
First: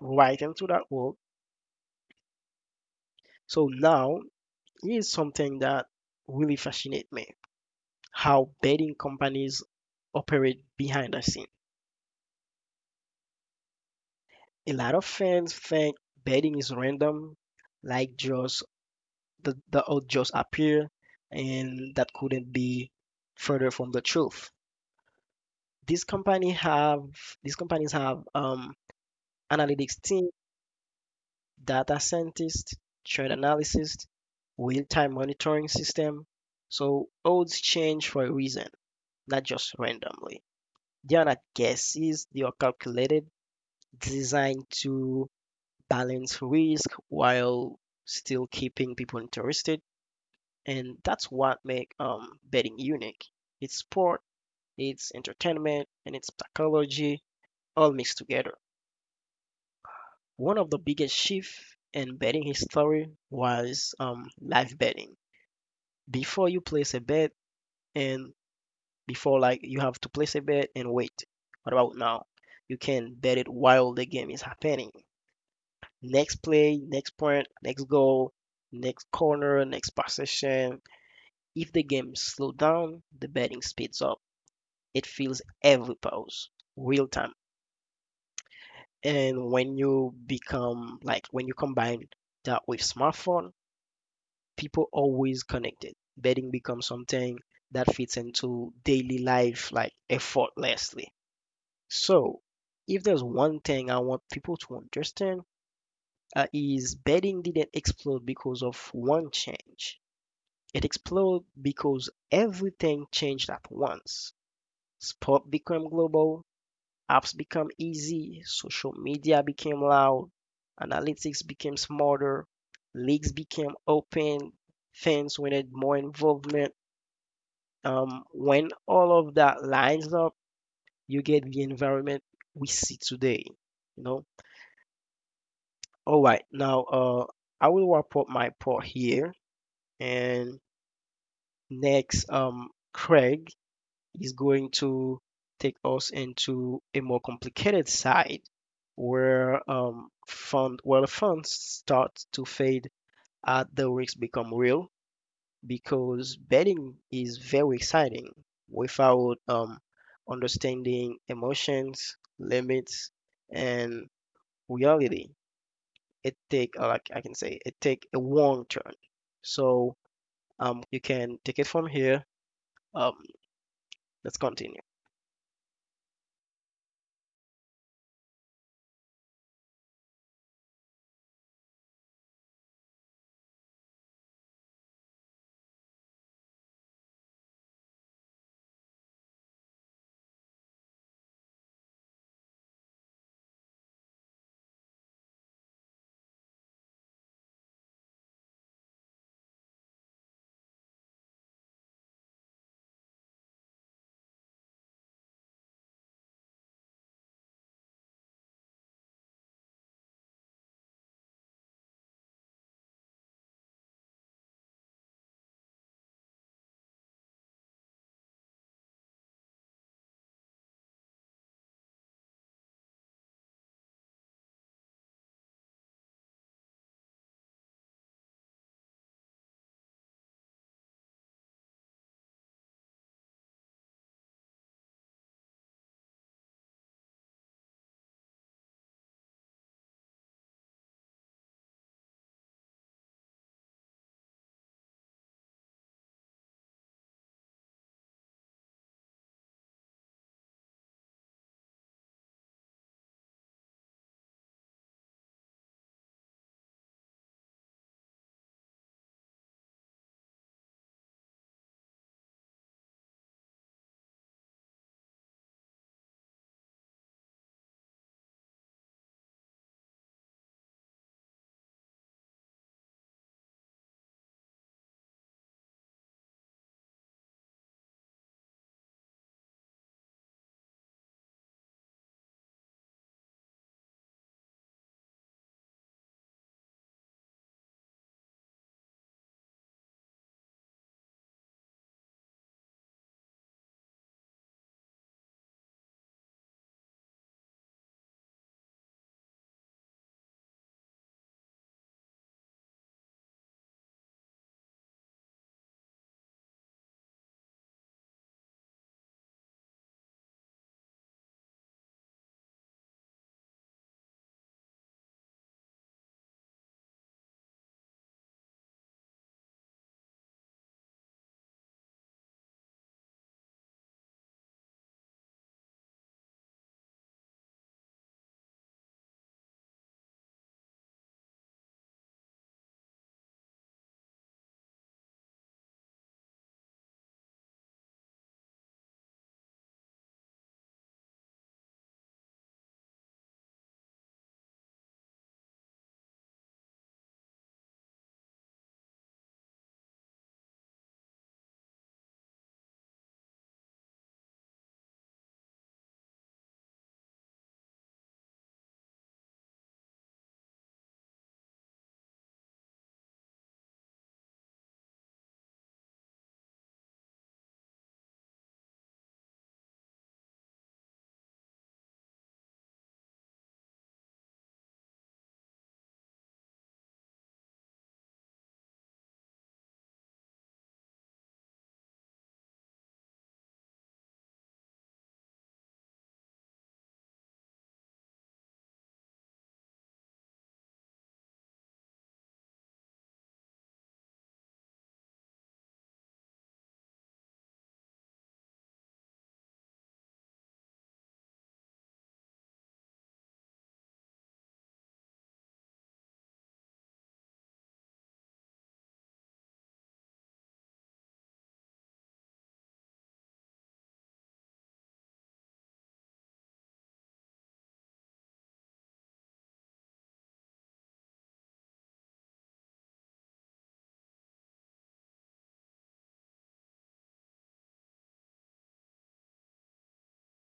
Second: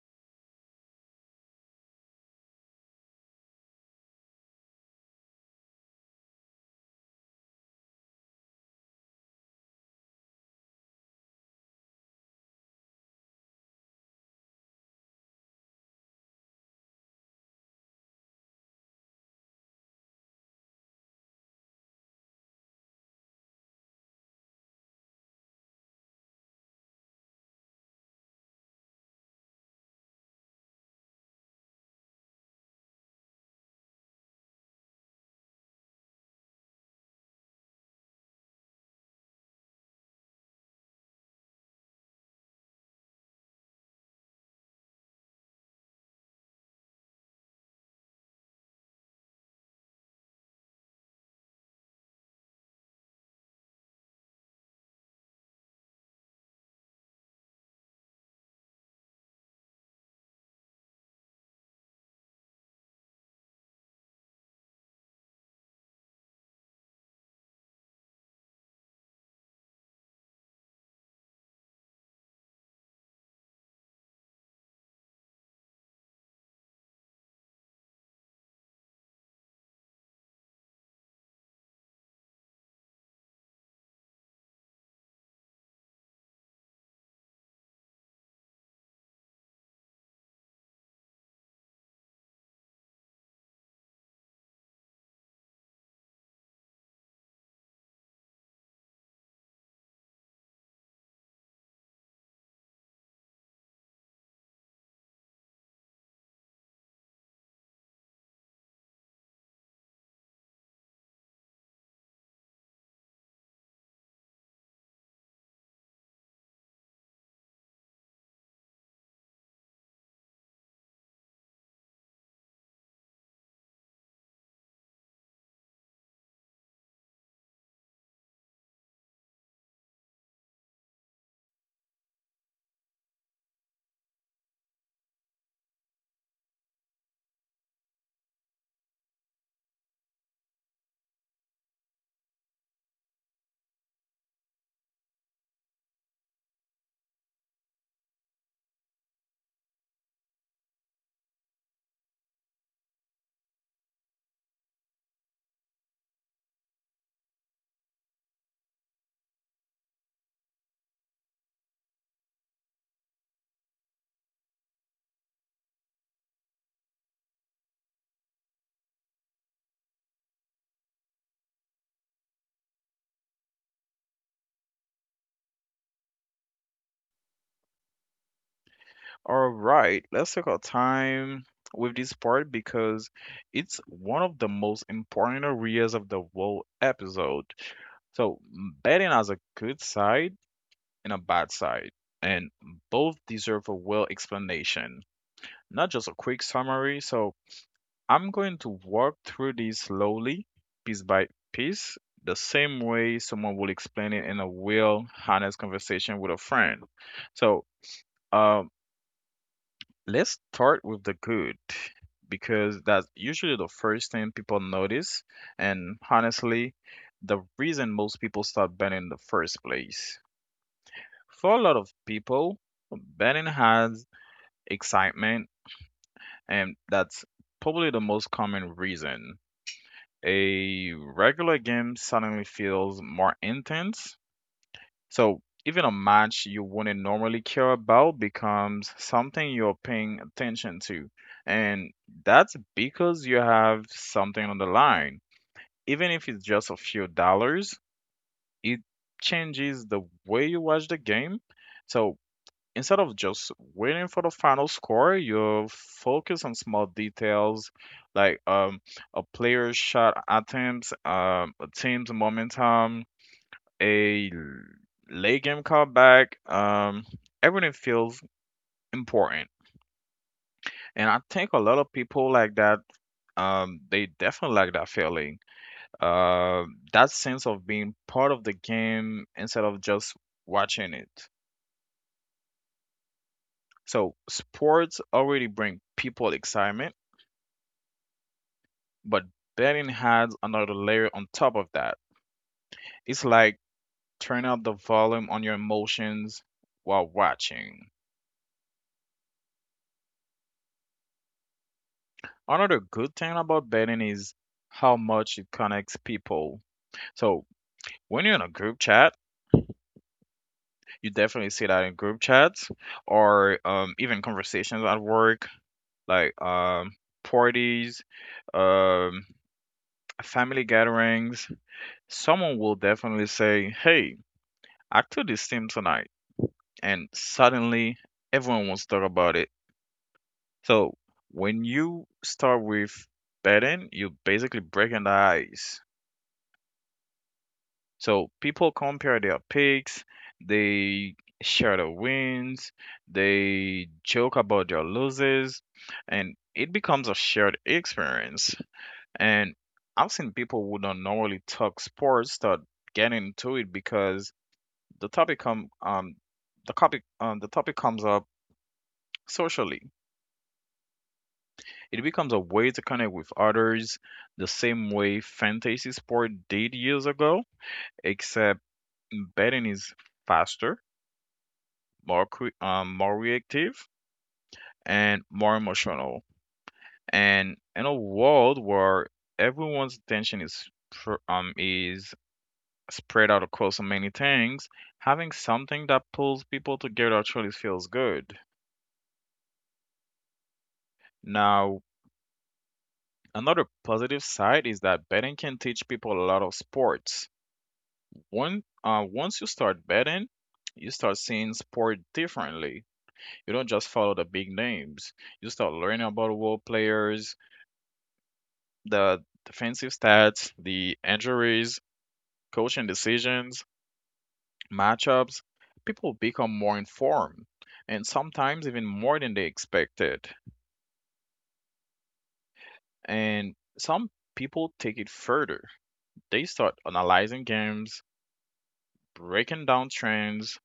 B: right into that world. So now here's something that really fascinates me: how betting companies operate behind the scenes. A lot of fans think betting is random, like just the, the odds just appear, and that couldn't be further from the truth. These company have these companies have um, analytics team, data scientists, trend analysis, real-time monitoring system. So odds change for a reason, not just randomly. They are not guesses; they are calculated, designed to balance risk while still keeping people interested. And that's what make um, betting unique. It's sport, it's entertainment, and it's psychology all mixed together. One of the biggest shifts in betting history was um, live betting. Before you place a bet, and before like you have to place a bet and wait. What about now? You can bet it while the game is happening. Next play, next point, next goal, next corner, next possession. If the game slows down, the betting speeds up. It feels every pause, real time. And when you become like when you combine that with smartphone, people always connected. Betting becomes something that fits into daily life like effortlessly. So, if there's one thing I want people to understand, uh, is betting didn't explode because of one change. It exploded because everything changed at once. Sport became global, apps became easy, social media became loud, analytics became smarter, leagues became open, fans wanted more involvement. Um, when all of that lines up, you get the environment we see today. You know. All right. Now, uh, I will wrap up my part here, and next, um, Craig is going to take us into a more complicated side where um, fund where the funds start to fade as the risks become real because betting is very exciting without um, understanding emotions, limits, and reality. It take uh, like I can say it take a wrong turn. So um, you can take it from here. Um, let's continue.
A: All right, let's take our time with this part because it's one of the most important areas of the whole episode. So, betting has a good side and a bad side, and both deserve a well explanation, not just a quick summary. So, I'm going to walk through these slowly, piece by piece, the same way someone will explain it in a real, honest conversation with a friend. So, um let's start with the good because that's usually the first thing people notice, and honestly, the reason most people start betting in the first place. For a lot of people, betting has excitement, and that's probably the most common reason. A regular game suddenly feels more intense. So even a match you wouldn't normally care about becomes something you're paying attention to. And that's because you have something on the line. Even if it's just a few dollars, it changes the way you watch the game. So instead of just waiting for the final score, you focus on small details like um, a player's shot attempts, um, a team's momentum, a late game comeback, um, everything feels important. And I think a lot of people like that, um, they definitely like that feeling. Uh, that sense of being part of the game instead of just watching it. So sports already bring people excitement, but betting adds another layer on top of that. It's like turn up the volume on your emotions while watching. Another good thing about betting is how much it connects people. So when you're in a group chat, you definitely see that in group chats or um, even conversations at work, like um, parties, um, family gatherings. Someone will definitely say, "Hey, I took this team tonight," and suddenly everyone wants to talk about it. So when you start with betting, you're basically breaking the ice. So people compare their picks, they share the wins, they joke about their losses, and it becomes a shared experience. And I've seen people who don't normally talk sports start getting into it because the topic come um the topic um, the topic comes up socially. It becomes a way to connect with others the same way fantasy sport did years ago, except betting is faster, more cre- um, more reactive and more emotional. And in a world where everyone's attention is pr- um is spread out across so many things, having something that pulls people together actually feels good. Now, another positive side is that betting can teach people a lot of sports. One uh, once you start betting, you start seeing sport differently. You don't just follow the big names. You start learning about world players, the defensive stats, the injuries, coaching decisions, matchups, people become more informed and sometimes even more than they expected. And some people take it further. They start analyzing games, breaking down trends,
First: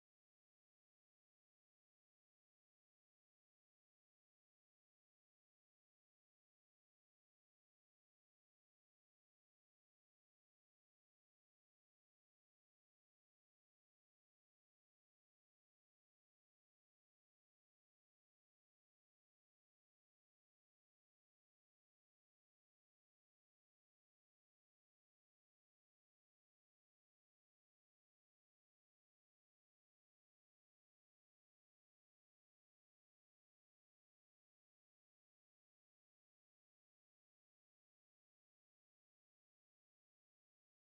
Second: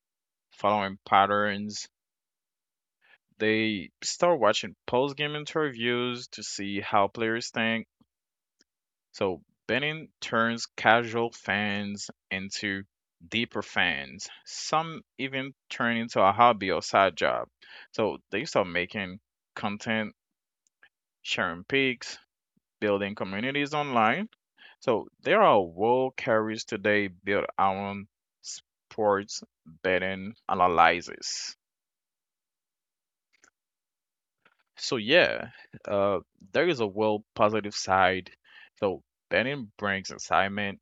A: following patterns. They start watching post game interviews to see how players think. So Benning turns casual fans into deeper fans. Some even turn into a hobby or side job. So they start making content, sharing pics, building communities online. So there are world carriers today built around sports betting analysis. So yeah, uh, there is a well positive side. So betting brings excitement,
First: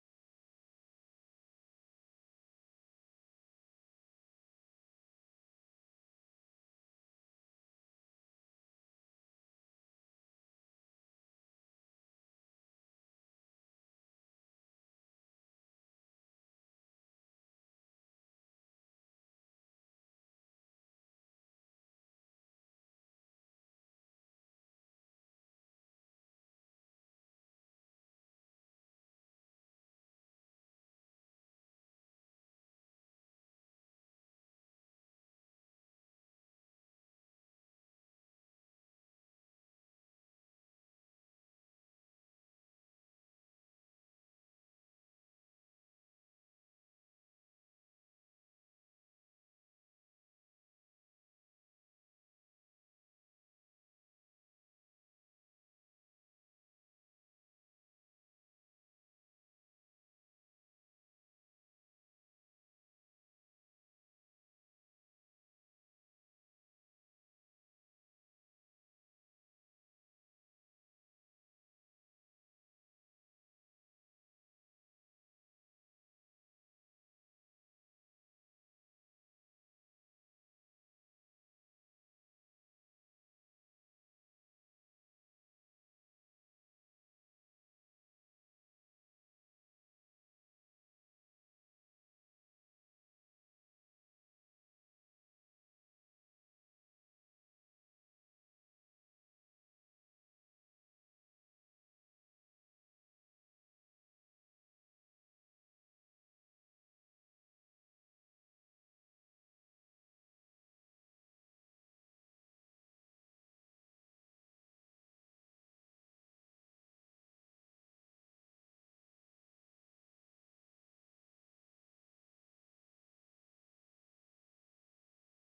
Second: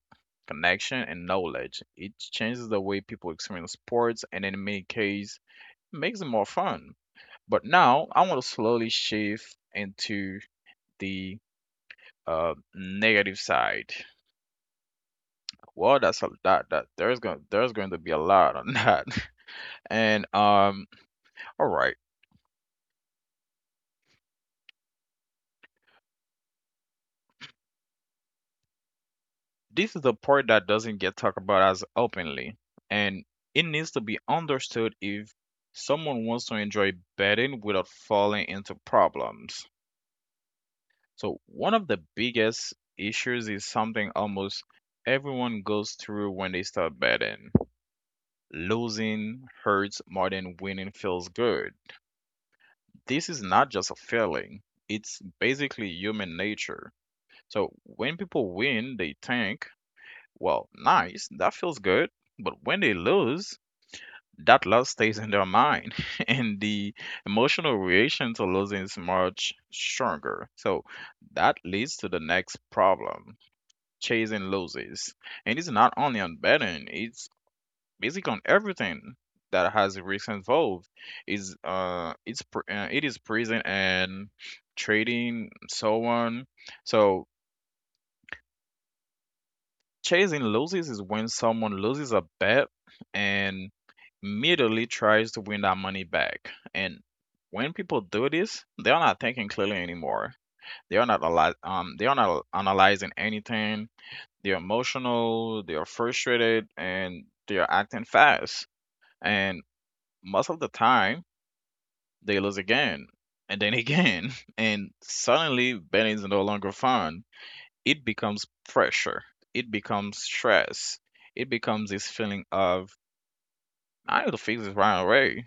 A: connection, and knowledge. It changes the way people experience sports, and in many cases, makes it more fun. But now I want to slowly shift into the uh, negative side. Well, that's a that that there's going there's going to be a lot on that. And um, all right. This is the part that doesn't get talked about as openly, and it needs to be understood if someone wants to enjoy betting without falling into problems. So, one of the biggest issues is something almost everyone goes through when they start betting. Losing hurts more than winning feels good. This is not just a feeling, it's basically human nature. So, when people win, they tank. Well, nice, that feels good. But when they lose, that loss stays in their mind, and the emotional reaction to losing is much stronger. So that leads to the next problem, chasing losses. And it's not only on betting, it's basically on everything that has risk involved. Is uh, it's pr- uh, it is present and trading, so on. So chasing losses is when someone loses a bet and immediately tries to win that money back. And when people do this, they are not thinking clearly anymore. They are not ali- um they are not analyzing anything. They're emotional, they are frustrated, and they are acting fast. And most of the time, they lose again and then again, and suddenly betting is no longer fun, it becomes pressure, it becomes stress, it becomes this feeling of I need to fix this right away.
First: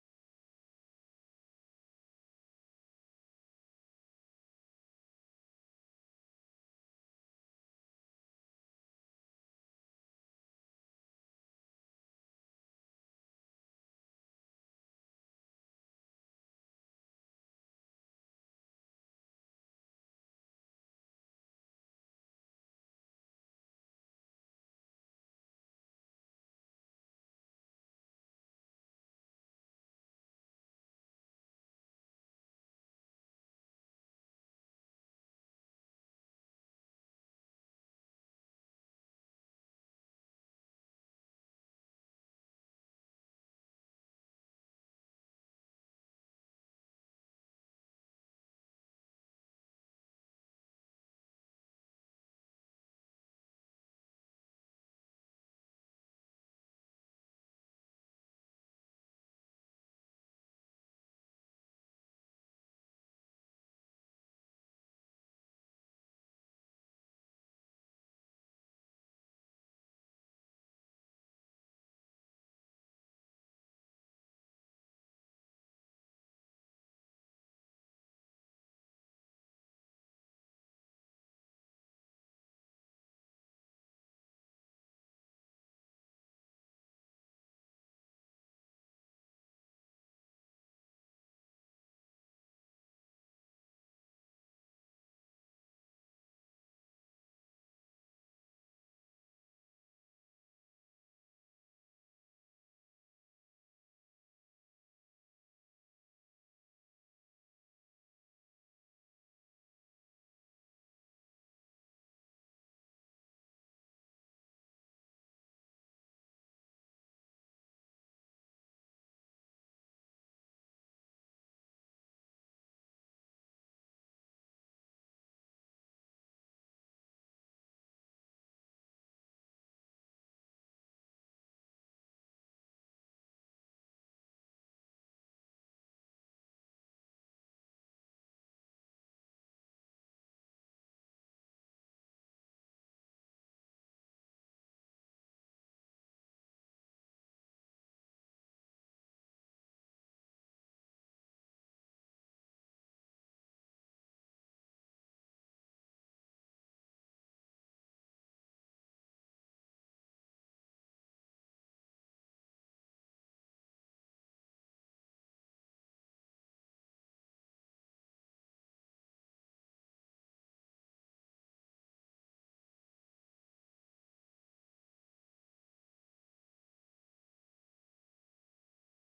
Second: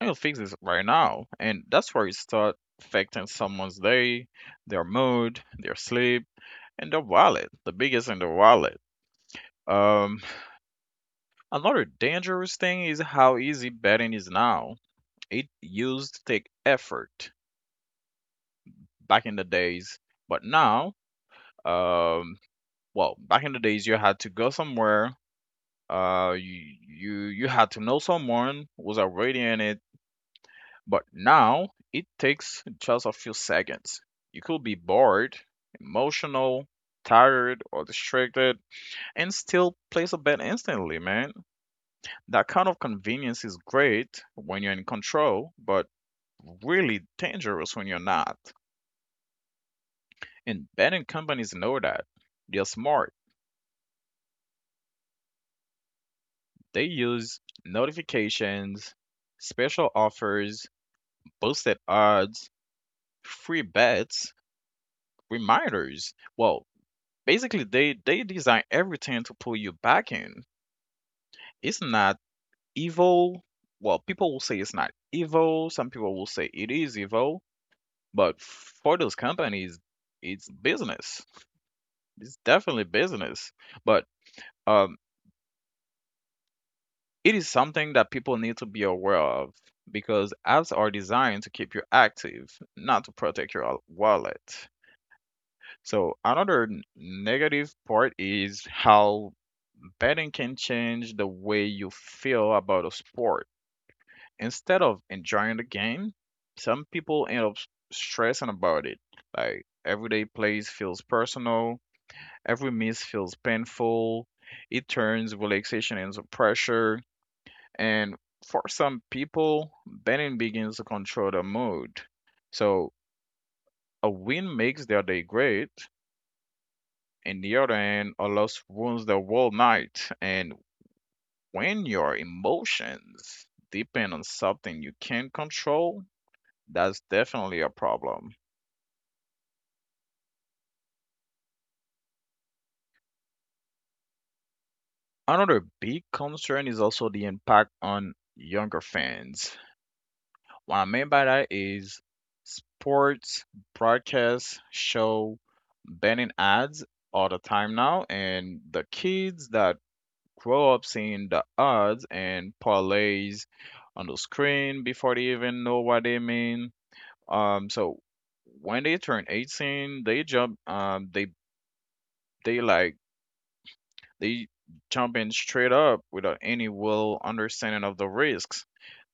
A: I need to fix this right now. And that's where it starts affecting someone's day, their mood, their sleep, and their wallet. The biggest in their wallet. Um, another dangerous thing is how easy betting is now. It used to take effort back in the days, but now, um, well, back in the days, you had to go somewhere, Uh, you you you had to know someone was already in it, but now it takes just a few seconds. You could be bored, emotional, tired, or distracted, and still place a bet instantly, man. That kind of convenience is great when you're in control, but really dangerous when you're not. And betting companies know that. They're smart. They use notifications, special offers, boosted odds, free bets, reminders. Well, basically they they design everything to pull you back in. It's not evil. Well, people will say it's not evil. Some people will say it is evil, but for those companies, it's business. It's definitely business. But um it is something that people need to be aware of because apps are designed to keep you active, not to protect your wallet. So another n- negative part is how betting can change the way you feel about a sport. Instead of enjoying the game, some people end up s- stressing about it. Like everyday plays feels personal, every miss feels painful. It turns relaxation into pressure, and for some people, betting begins to control their mood. So a win makes their day great, and the other end a loss ruins their whole night, and when your emotions depend on something you can't control, that's definitely a problem. Another big concern is also the impact on younger fans. What I mean by that is sports, broadcasts, show, banning ads all the time now, and the kids that grow up seeing the ads and parlays on the screen before they even know what they mean. Um, so when they turn eighteen, they jump, um, they they like they jump in straight up without any real understanding of the risks.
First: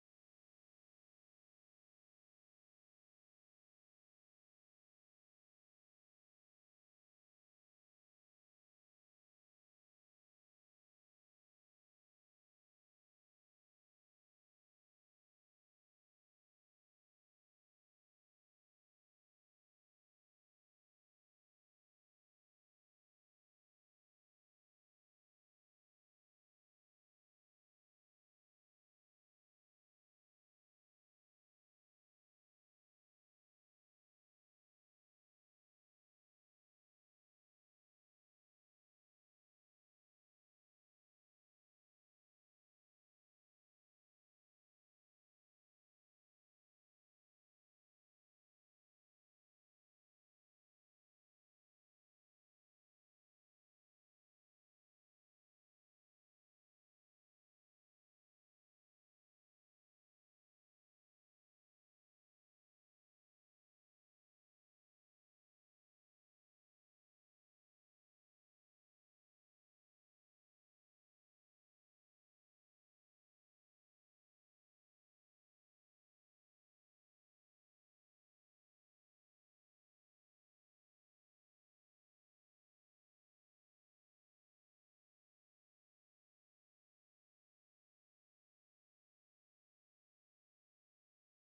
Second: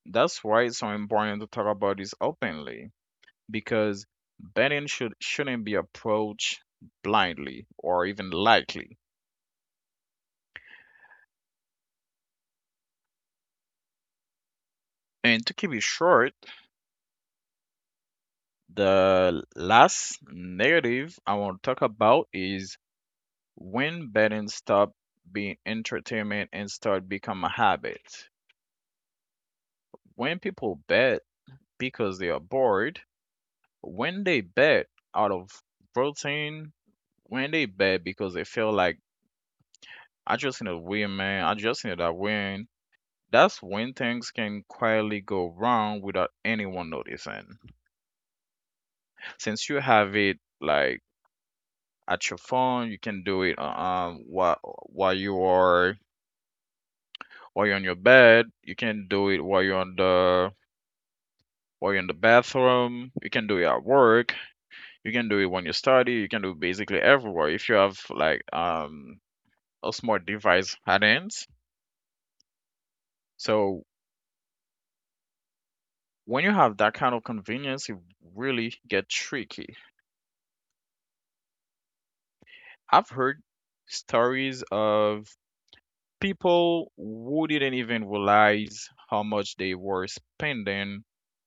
A: That's why it's so important to talk about this openly because betting should shouldn't be approached blindly or even lightly. And to keep it short, the last negative I want to talk about is when betting stop being entertainment and start become a habit. When people bet because they are bored, when they bet out of routine, when they bet because they feel like I just need to win, man, I just need to win. That's when things can quietly go wrong without anyone noticing. Since you have it like at your phone, you can do it uh, um while while you are while you're on your bed, you can do it while you're on the while you're in the bathroom, you can do it at work. You can do it when you study, you can do basically everywhere if you have like um a smart device at ends. So when you have that kind of convenience, it really get tricky. I've heard stories of people who didn't even realize how much they were spending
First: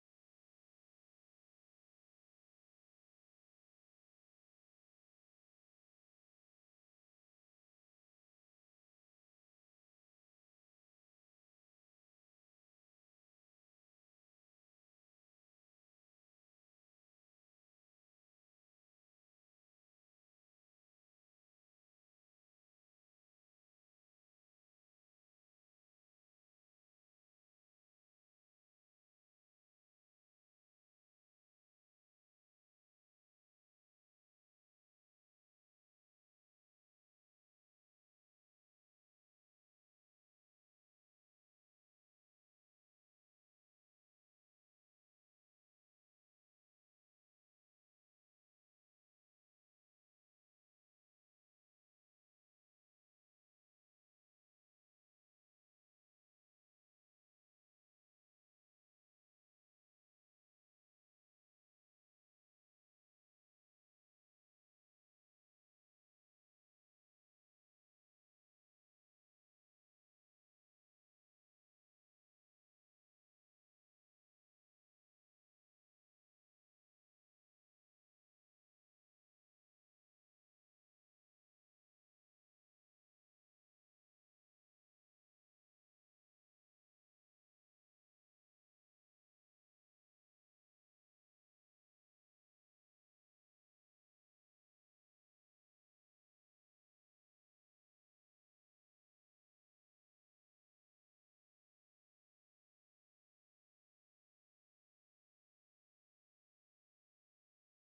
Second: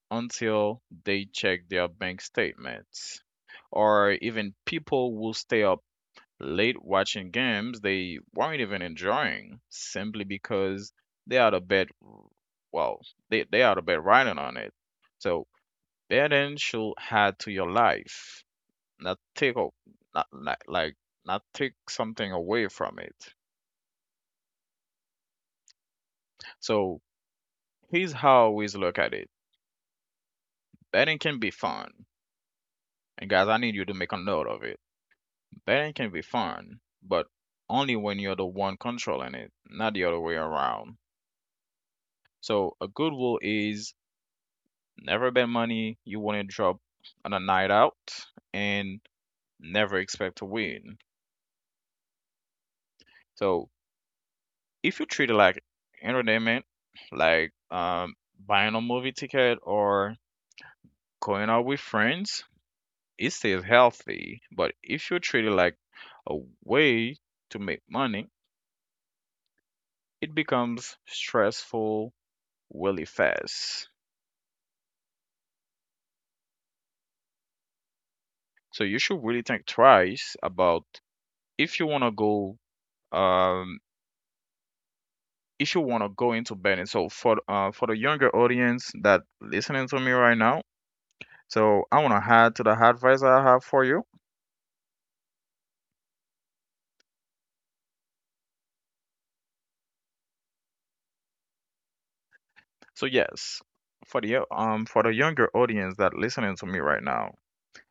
A: until they checked their bank statements, or even people will stay up late watching games they weren't even enjoying simply because they had a bad, well, they, they had a bad writing on it. So betting should add to your life, not take o- not like like not take something away from it. So here's how I always look at it. Betting can be fun. And guys, I need you to make a note of it. Betting can be fun, but only when you're the one controlling it, not the other way around. So a good rule is: never bet money you want to drop on a night out, and never expect to win. So if you treat it like entertainment, like um, buying a movie ticket or going out with friends, it stays healthy. But if you treat it like a way to make money, it becomes stressful really fast. So you should really think twice about if you want to go um, if you want to go into betting. So for uh, for the younger audience that listening to me right now, so I want to add to the advice I have for you. So yes, for the um for the younger audience that listening to me right now,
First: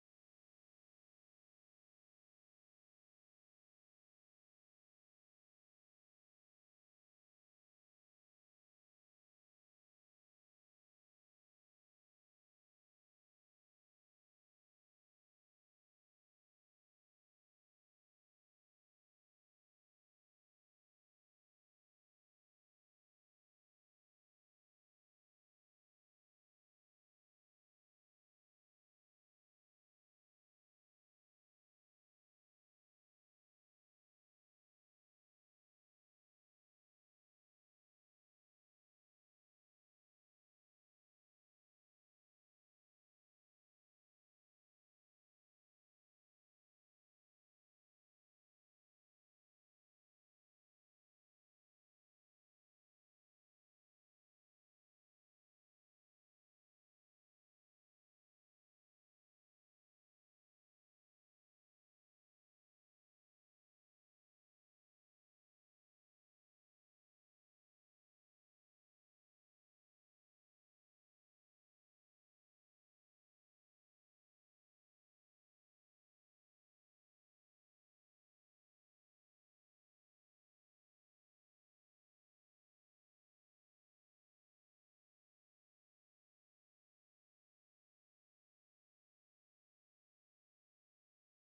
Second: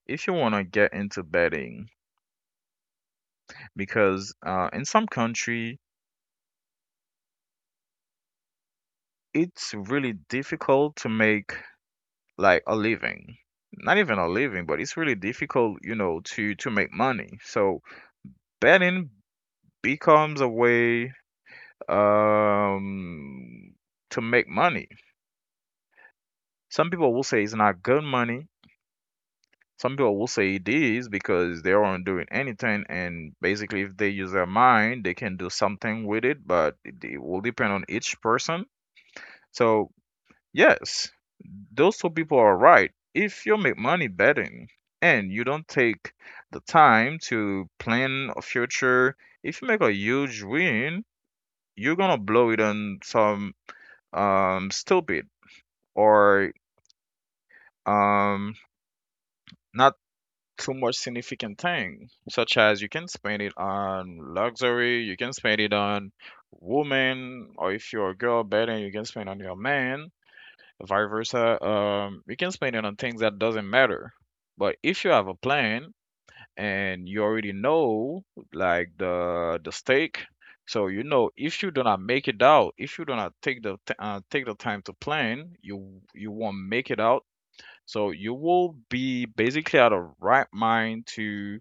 A: if you want to get into betting, because uh, in some country it's really difficult to make like a living. Not even a living, but it's really difficult, you know, to to make money. So betting becomes a way um to make money. Some people will say it's not good money. Some people will say it is because they aren't doing anything, and basically, if they use their mind, they can do something with it. But it, it will depend on each person. So yes, those two people are right. If you make money betting and you don't take the time to plan a future, if you make a huge win, you're gonna blow it on some um stupid or um not too much significant thing, such as you can spend it on luxury, you can spend it on woman, or if you're a girl better you can spend on your man, vice versa. Um you can spend it on things that doesn't matter. But if you have a plan and you already know like the the stake, so you know, if you do not make it out, if you do not take the t- uh, take the time to plan, you you won't make it out. So you will be basically out of right mind to,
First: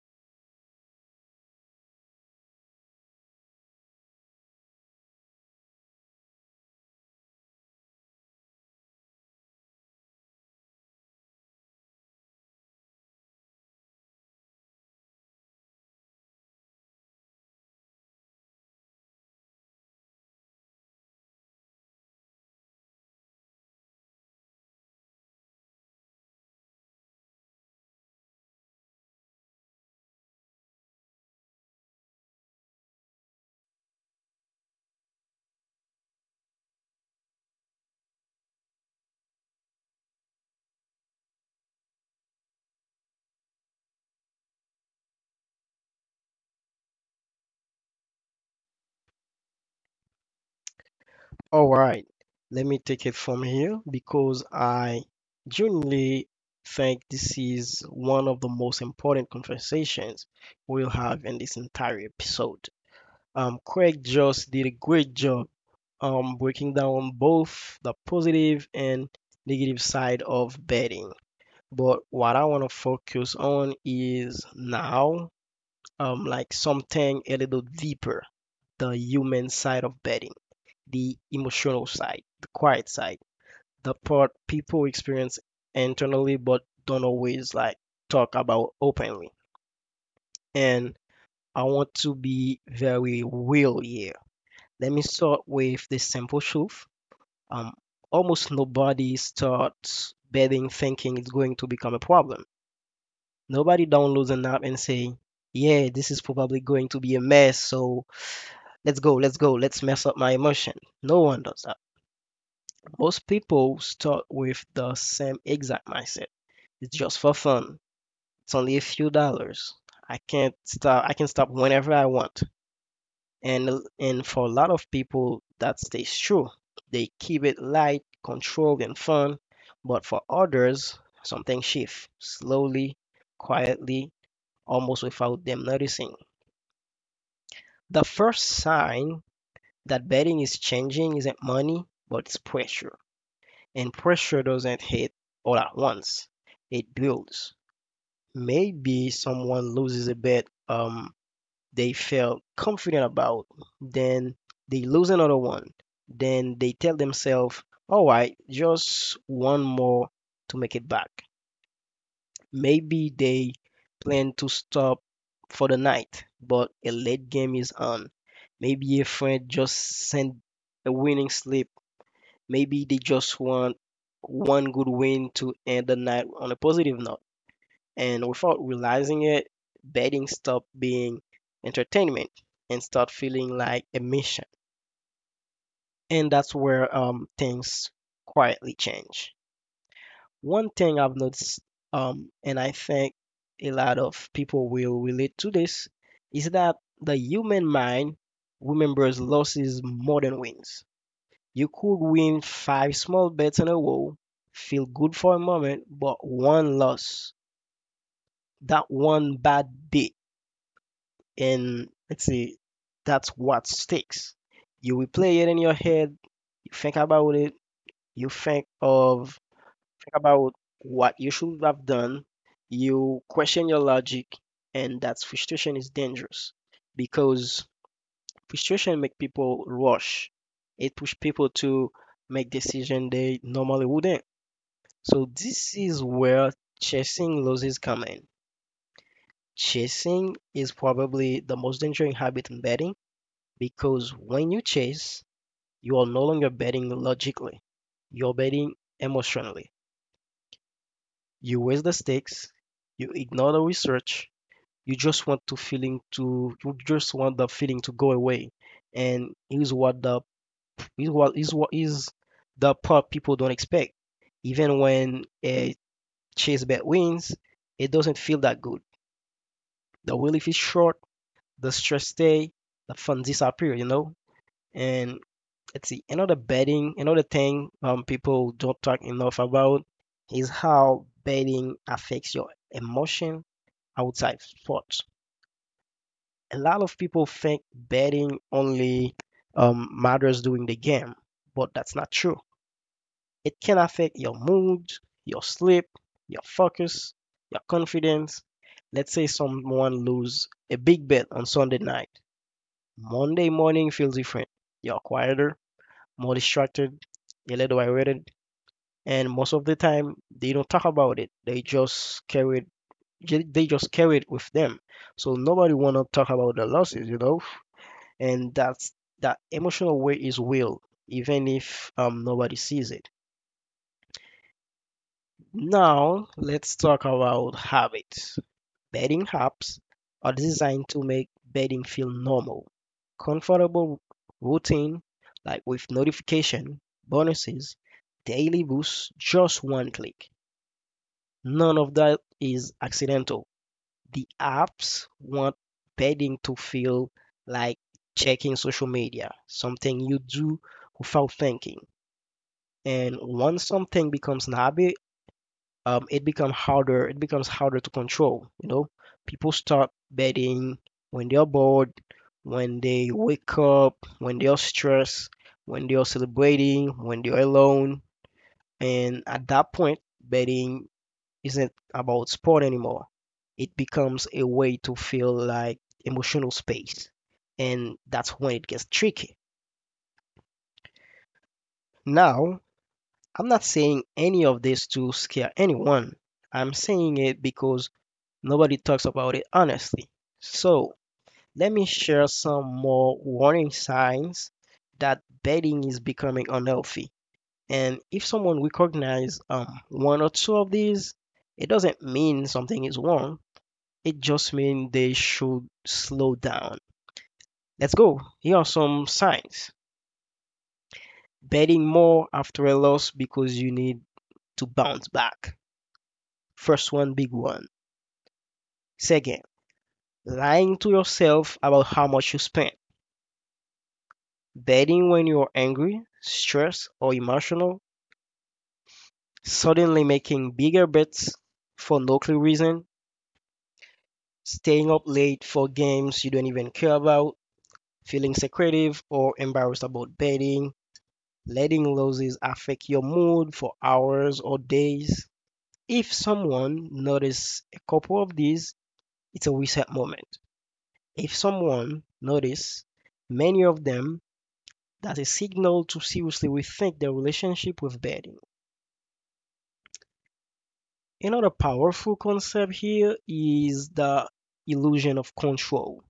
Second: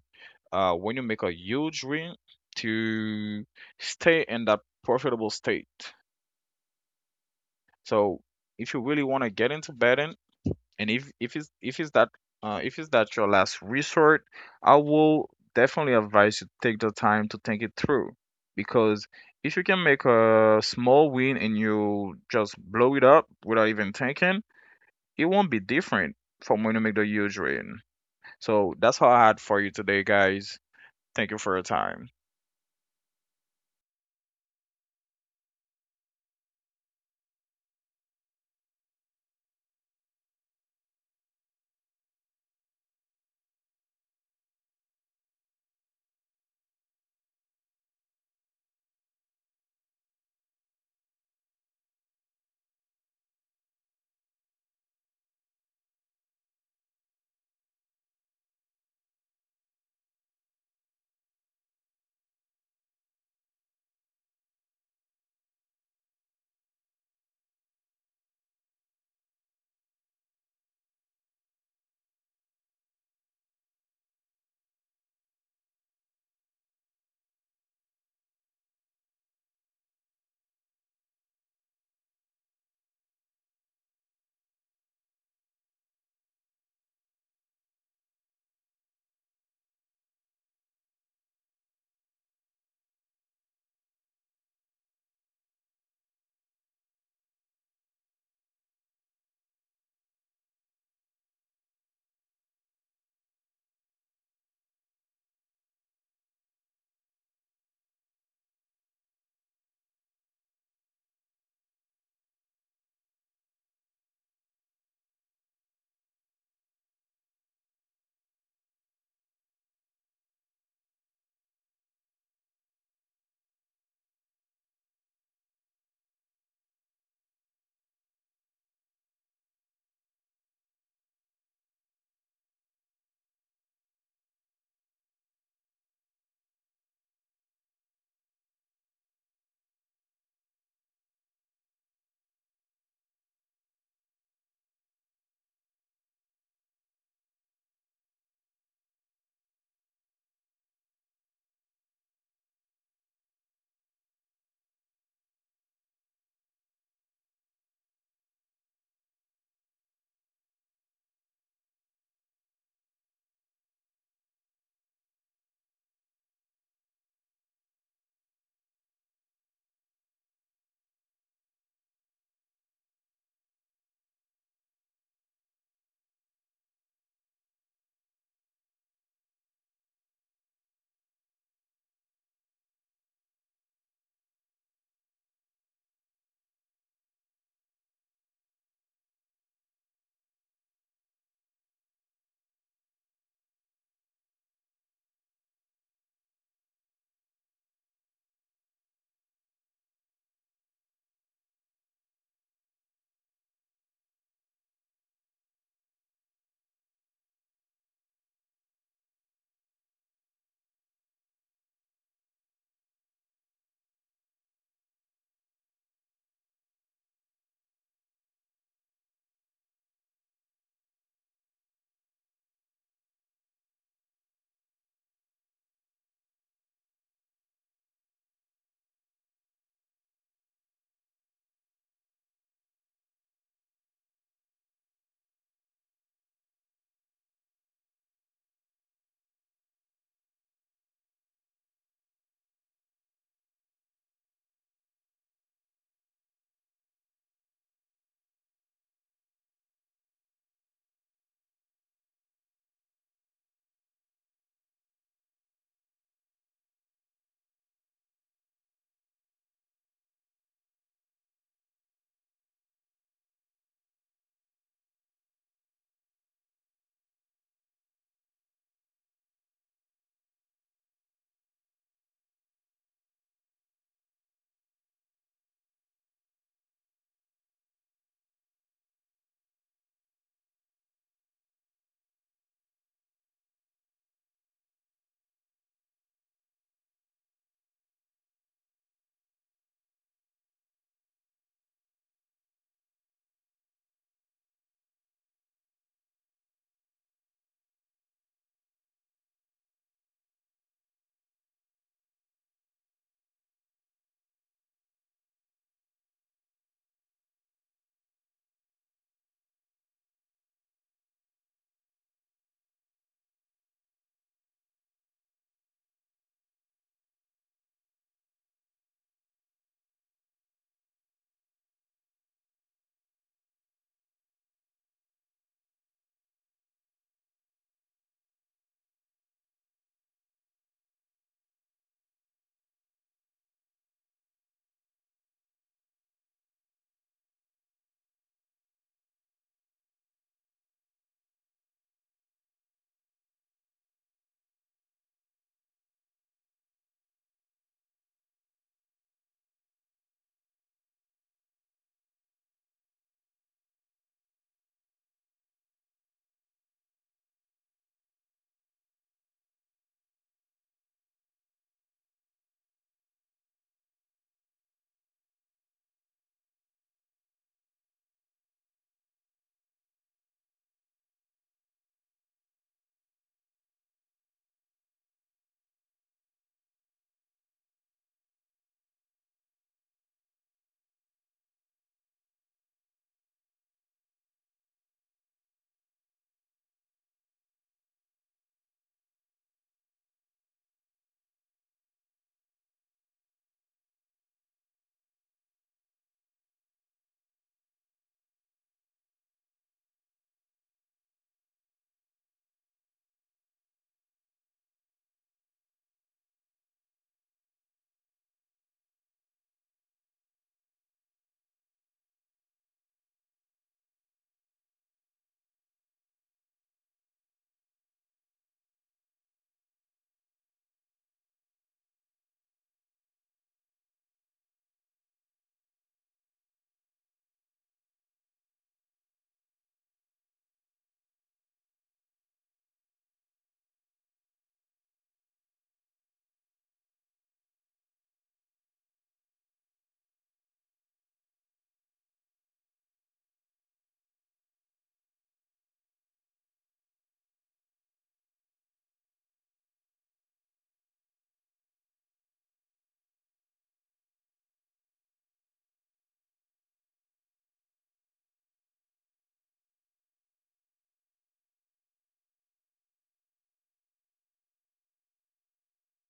A: uh, when you make a huge win, to stay in that profitable state. So if you really want to get into betting, and if if it's if it's that uh, if it's that your last resort, I will definitely advise you to take the time to think it through, because if you can make a small win and you just blow it up without even thinking, it won't be different from when you make the huge win. So that's all I had for you today, guys. Thank you for your time.
B: All right, let me take it from here because I genuinely think this is one of the most important conversations we'll have in this entire episode. Um, Craig just did a great job um, breaking down both the positive and negative side of betting. But what I want to focus on is now um, like something a little deeper, the human side of betting, the emotional side, the quiet side, the part people experience internally but don't always like talk about openly. And I want to be very real here. Let me start with the simple truth. Um, almost nobody starts betting thinking it's going to become a problem. Nobody downloads an app and say, yeah, this is probably going to be a mess, so let's go, let's go, let's mess up my emotion. No one does that. Most people start with the same exact mindset. It's just for fun. It's only a few dollars. I can't stop I can stop whenever I want. And and for a lot of people that stays true. They keep it light, controlled and fun, but for others something shifts slowly, quietly, almost without them noticing. The first sign that betting is changing isn't money, but it's pressure. And pressure doesn't hit all at once. It builds. Maybe someone loses a bet um, they felt confident about, then they lose another one. Then they tell themselves, all right, just one more to make it back. Maybe they plan to stop for the night, but a late game is on. Maybe a friend just sent a winning slip. Maybe they just want one good win to end the night on a positive note. And without realizing it, betting stopped being entertainment and start feeling like a mission. And that's where um, things quietly change. One thing I've noticed, um, and I think a lot of people will relate to this, is that the human mind remembers losses more than wins. You could win five small bets in a row, feel good for a moment, but one loss, that one bad day, and let's say that's what sticks. You replay it in your head, you think about it, you think of think about what you should have done, you question your logic, and that frustration is dangerous because frustration makes people rush. It pushes people to make decisions they normally wouldn't. So this is where chasing losses come in. Chasing is probably the most dangerous habit in betting because when you chase, you are no longer betting logically. You're betting emotionally. You waste the stakes, you ignore the research, you just want to feeling to you just want the feeling to go away. And here's what the is what is what is the part people don't expect. Even when a chase bet wins, it doesn't feel that good. The relief is short, the stress stay, the funds disappear, you know? And let's see, another betting, another thing um people don't talk enough about is how betting affects your emotion outside sports. A lot of people think betting only um, matters during the game, but that's not true. It can affect your mood, your sleep, your focus, your confidence. Let's say someone lose a big bet on Sunday night. Um, Monday morning feels different. You're quieter, more distracted, a little irritated, and most of the time they don't talk about it. They just carry it. ju- They just carry it with them. So nobody wanna talk about the losses, you know. And that's that emotional weight is real, even if um nobody sees it. Now let's talk about habits. Bedding apps are designed to make bedding feel normal, comfortable routine like with notification, bonuses, daily boosts, just one click. None of that is accidental. The apps want bedding to feel like checking social media, something you do without thinking. And once something becomes an habit, um, it becomes harder. It becomes harder to control. You know, people start betting when they are bored, when they wake up, when they are stressed, when they are celebrating, when they are alone, and at that point, betting isn't about sport anymore. It becomes a way to feel like emotional space, and that's when it gets tricky. Now, I'm not saying any of this to scare anyone. I'm saying it because nobody talks about it honestly. So, let me share some more warning signs that betting is becoming unhealthy. And if someone recognizes um, one or two of these, it doesn't mean something is wrong. It just means they should slow down. Let's go. Here are some signs. Betting more after a loss because you need to bounce back. First one, big one. Second, lying to yourself about how much you spent. Betting when you're angry, stressed, or emotional, suddenly making bigger bets for no clear reason, staying up late for games you don't even care about, feeling secretive or embarrassed about betting, letting losses affect your mood for hours or days. If someone notices a couple of these, it's a reset moment. If someone notices many of them, that's a signal to seriously rethink their relationship with betting. Another powerful concept here is the illusion of control.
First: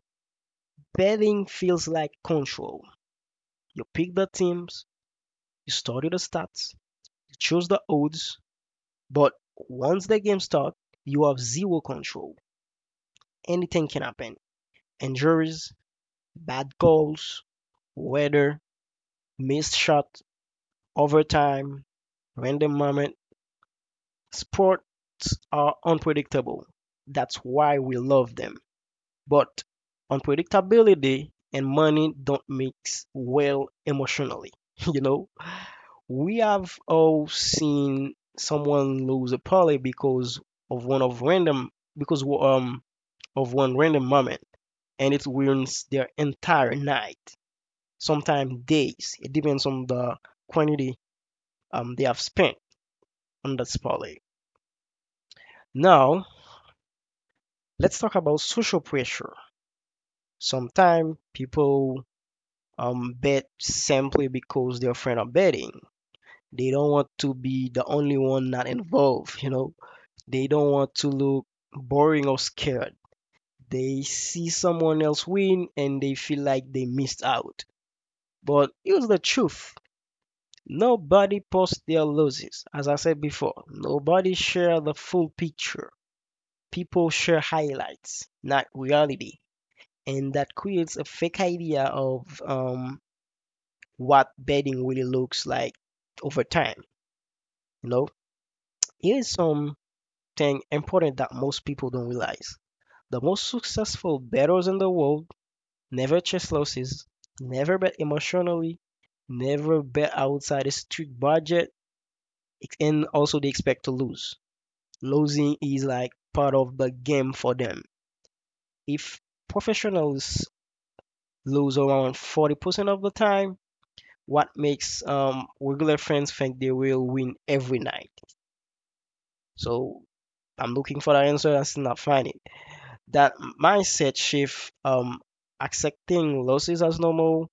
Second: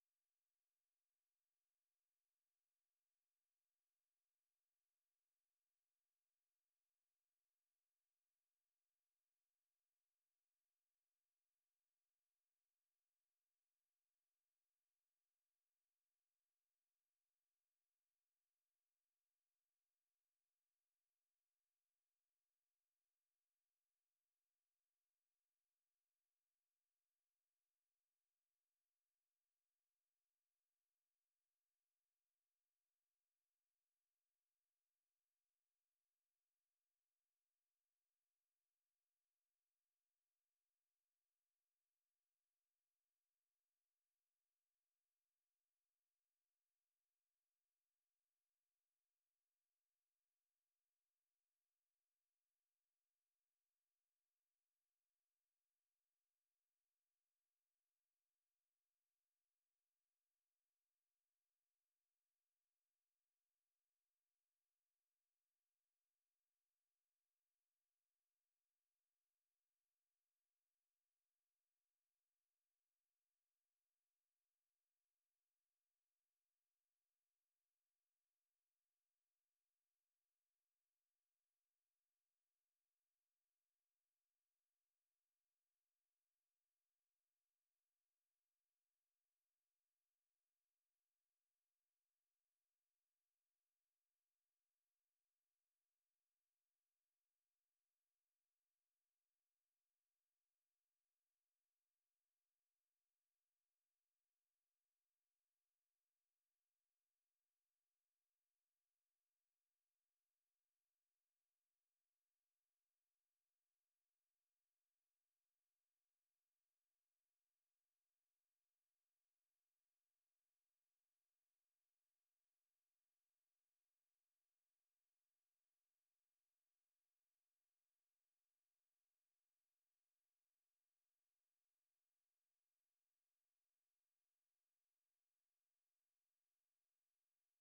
B: Betting feels like control. You pick the teams, you study the stats, you choose the odds, but once the game starts, you have zero control. Anything can happen. Injuries, bad goals, weather, missed shot, overtime, random moment. Sports are unpredictable. That's why we love them. But unpredictability and money don't mix well emotionally. You know, we have all seen someone lose a parlay because of one of random because um of one random moment, and it ruins their entire night, sometimes days. It depends on the quantity um they have spent on that parlay. Now, let's talk about social pressure. Sometimes people um, bet simply because their friend are betting. They don't want to be the only one not involved, you know. They don't want to look boring or scared. They see someone else win and they feel like they missed out. But here's the truth. Nobody posts their losses. As I said before, nobody share the full picture. People share highlights, not reality. And that creates a fake idea of um, what bedding really looks like over time. You know, here is something important that most people don't realize. The most successful bettors in the world never chase losses, never bet emotionally, never bet outside a strict budget, and also they expect to lose. Losing is like part of the game for them. If professionals lose around forty percent of the time, what makes um, regular fans think they will win every night? So I'm looking for the answer I still not find it. That mindset shift, um, accepting losses as normal,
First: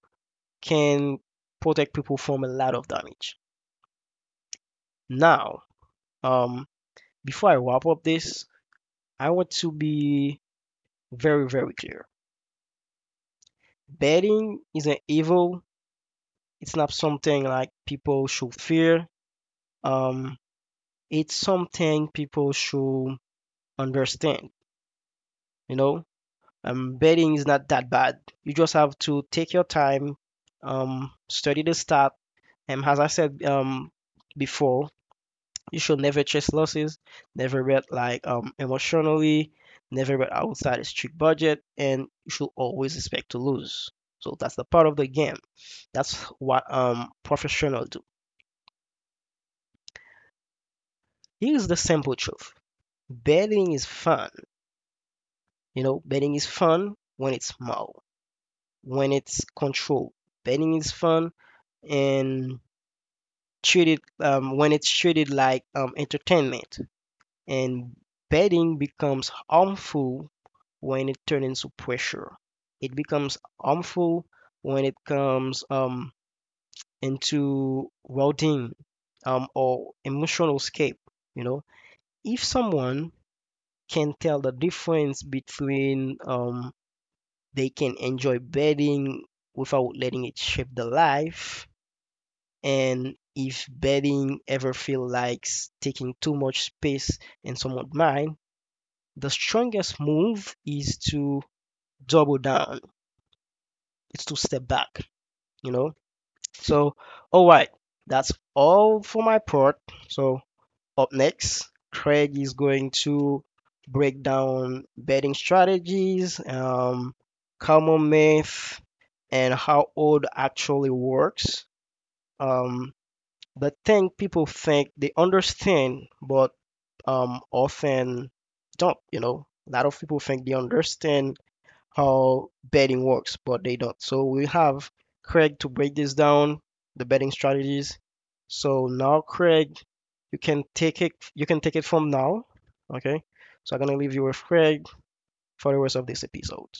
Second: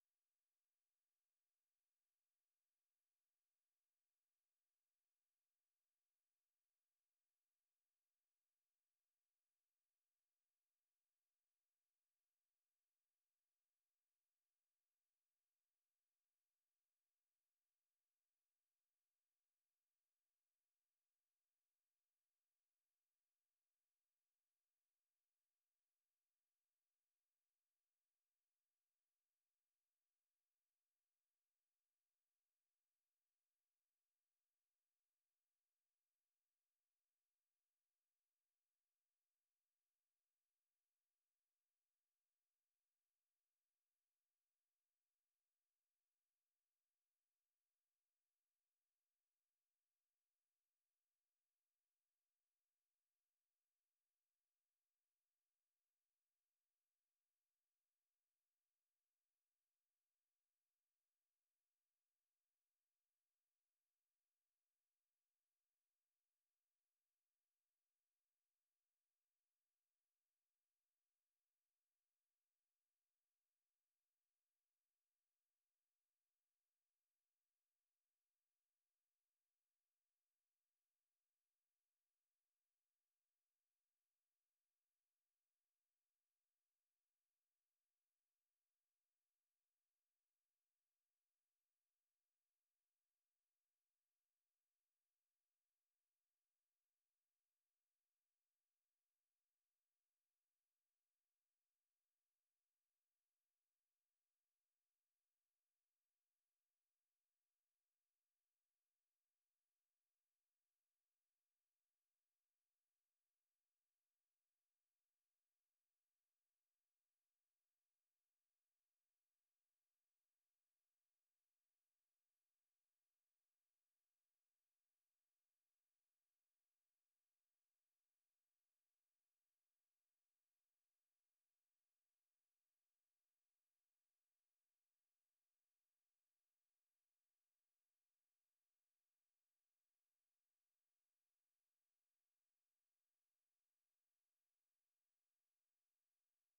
B: can protect people from a lot of damage. Now, um, before I wrap up this, I want to be very, very clear. Betting is an evil. It's not something like people should fear. Um, it's something people should understand. You know, um, betting is not that bad. You just have to take your time, um, study the stat, and as I said um, before, you should never chase losses, never bet like um, emotionally, never bet outside a strict budget, and you should always expect to lose. So that's the part of the game. That's what um professionals do. Here's the simple truth: betting is fun. You know, betting is fun when it's small, when it's controlled. Betting is fun and treated um, when it's treated like um, entertainment and betting becomes harmful when it turns into pressure it becomes harmful when it comes um, into routine um, or emotional escape you know if someone can tell the difference between um, they can enjoy betting without letting it shape the life. And if betting ever feel like taking too much space in someone's mind, the strongest move is to double down. It's to step back, you know? So, all right, that's all for my part. So, up next, Craig is going to break down betting strategies, um, common myth, and how odd actually works. Um, the thing people think they understand, but um, often don't. You know, a lot of people think they understand how betting works, but they don't. So we have Craig to break this down, the betting strategies. So now, Craig, you can take it. You can take it from now. Okay. So I'm gonna leave you with Craig for the rest of this episode.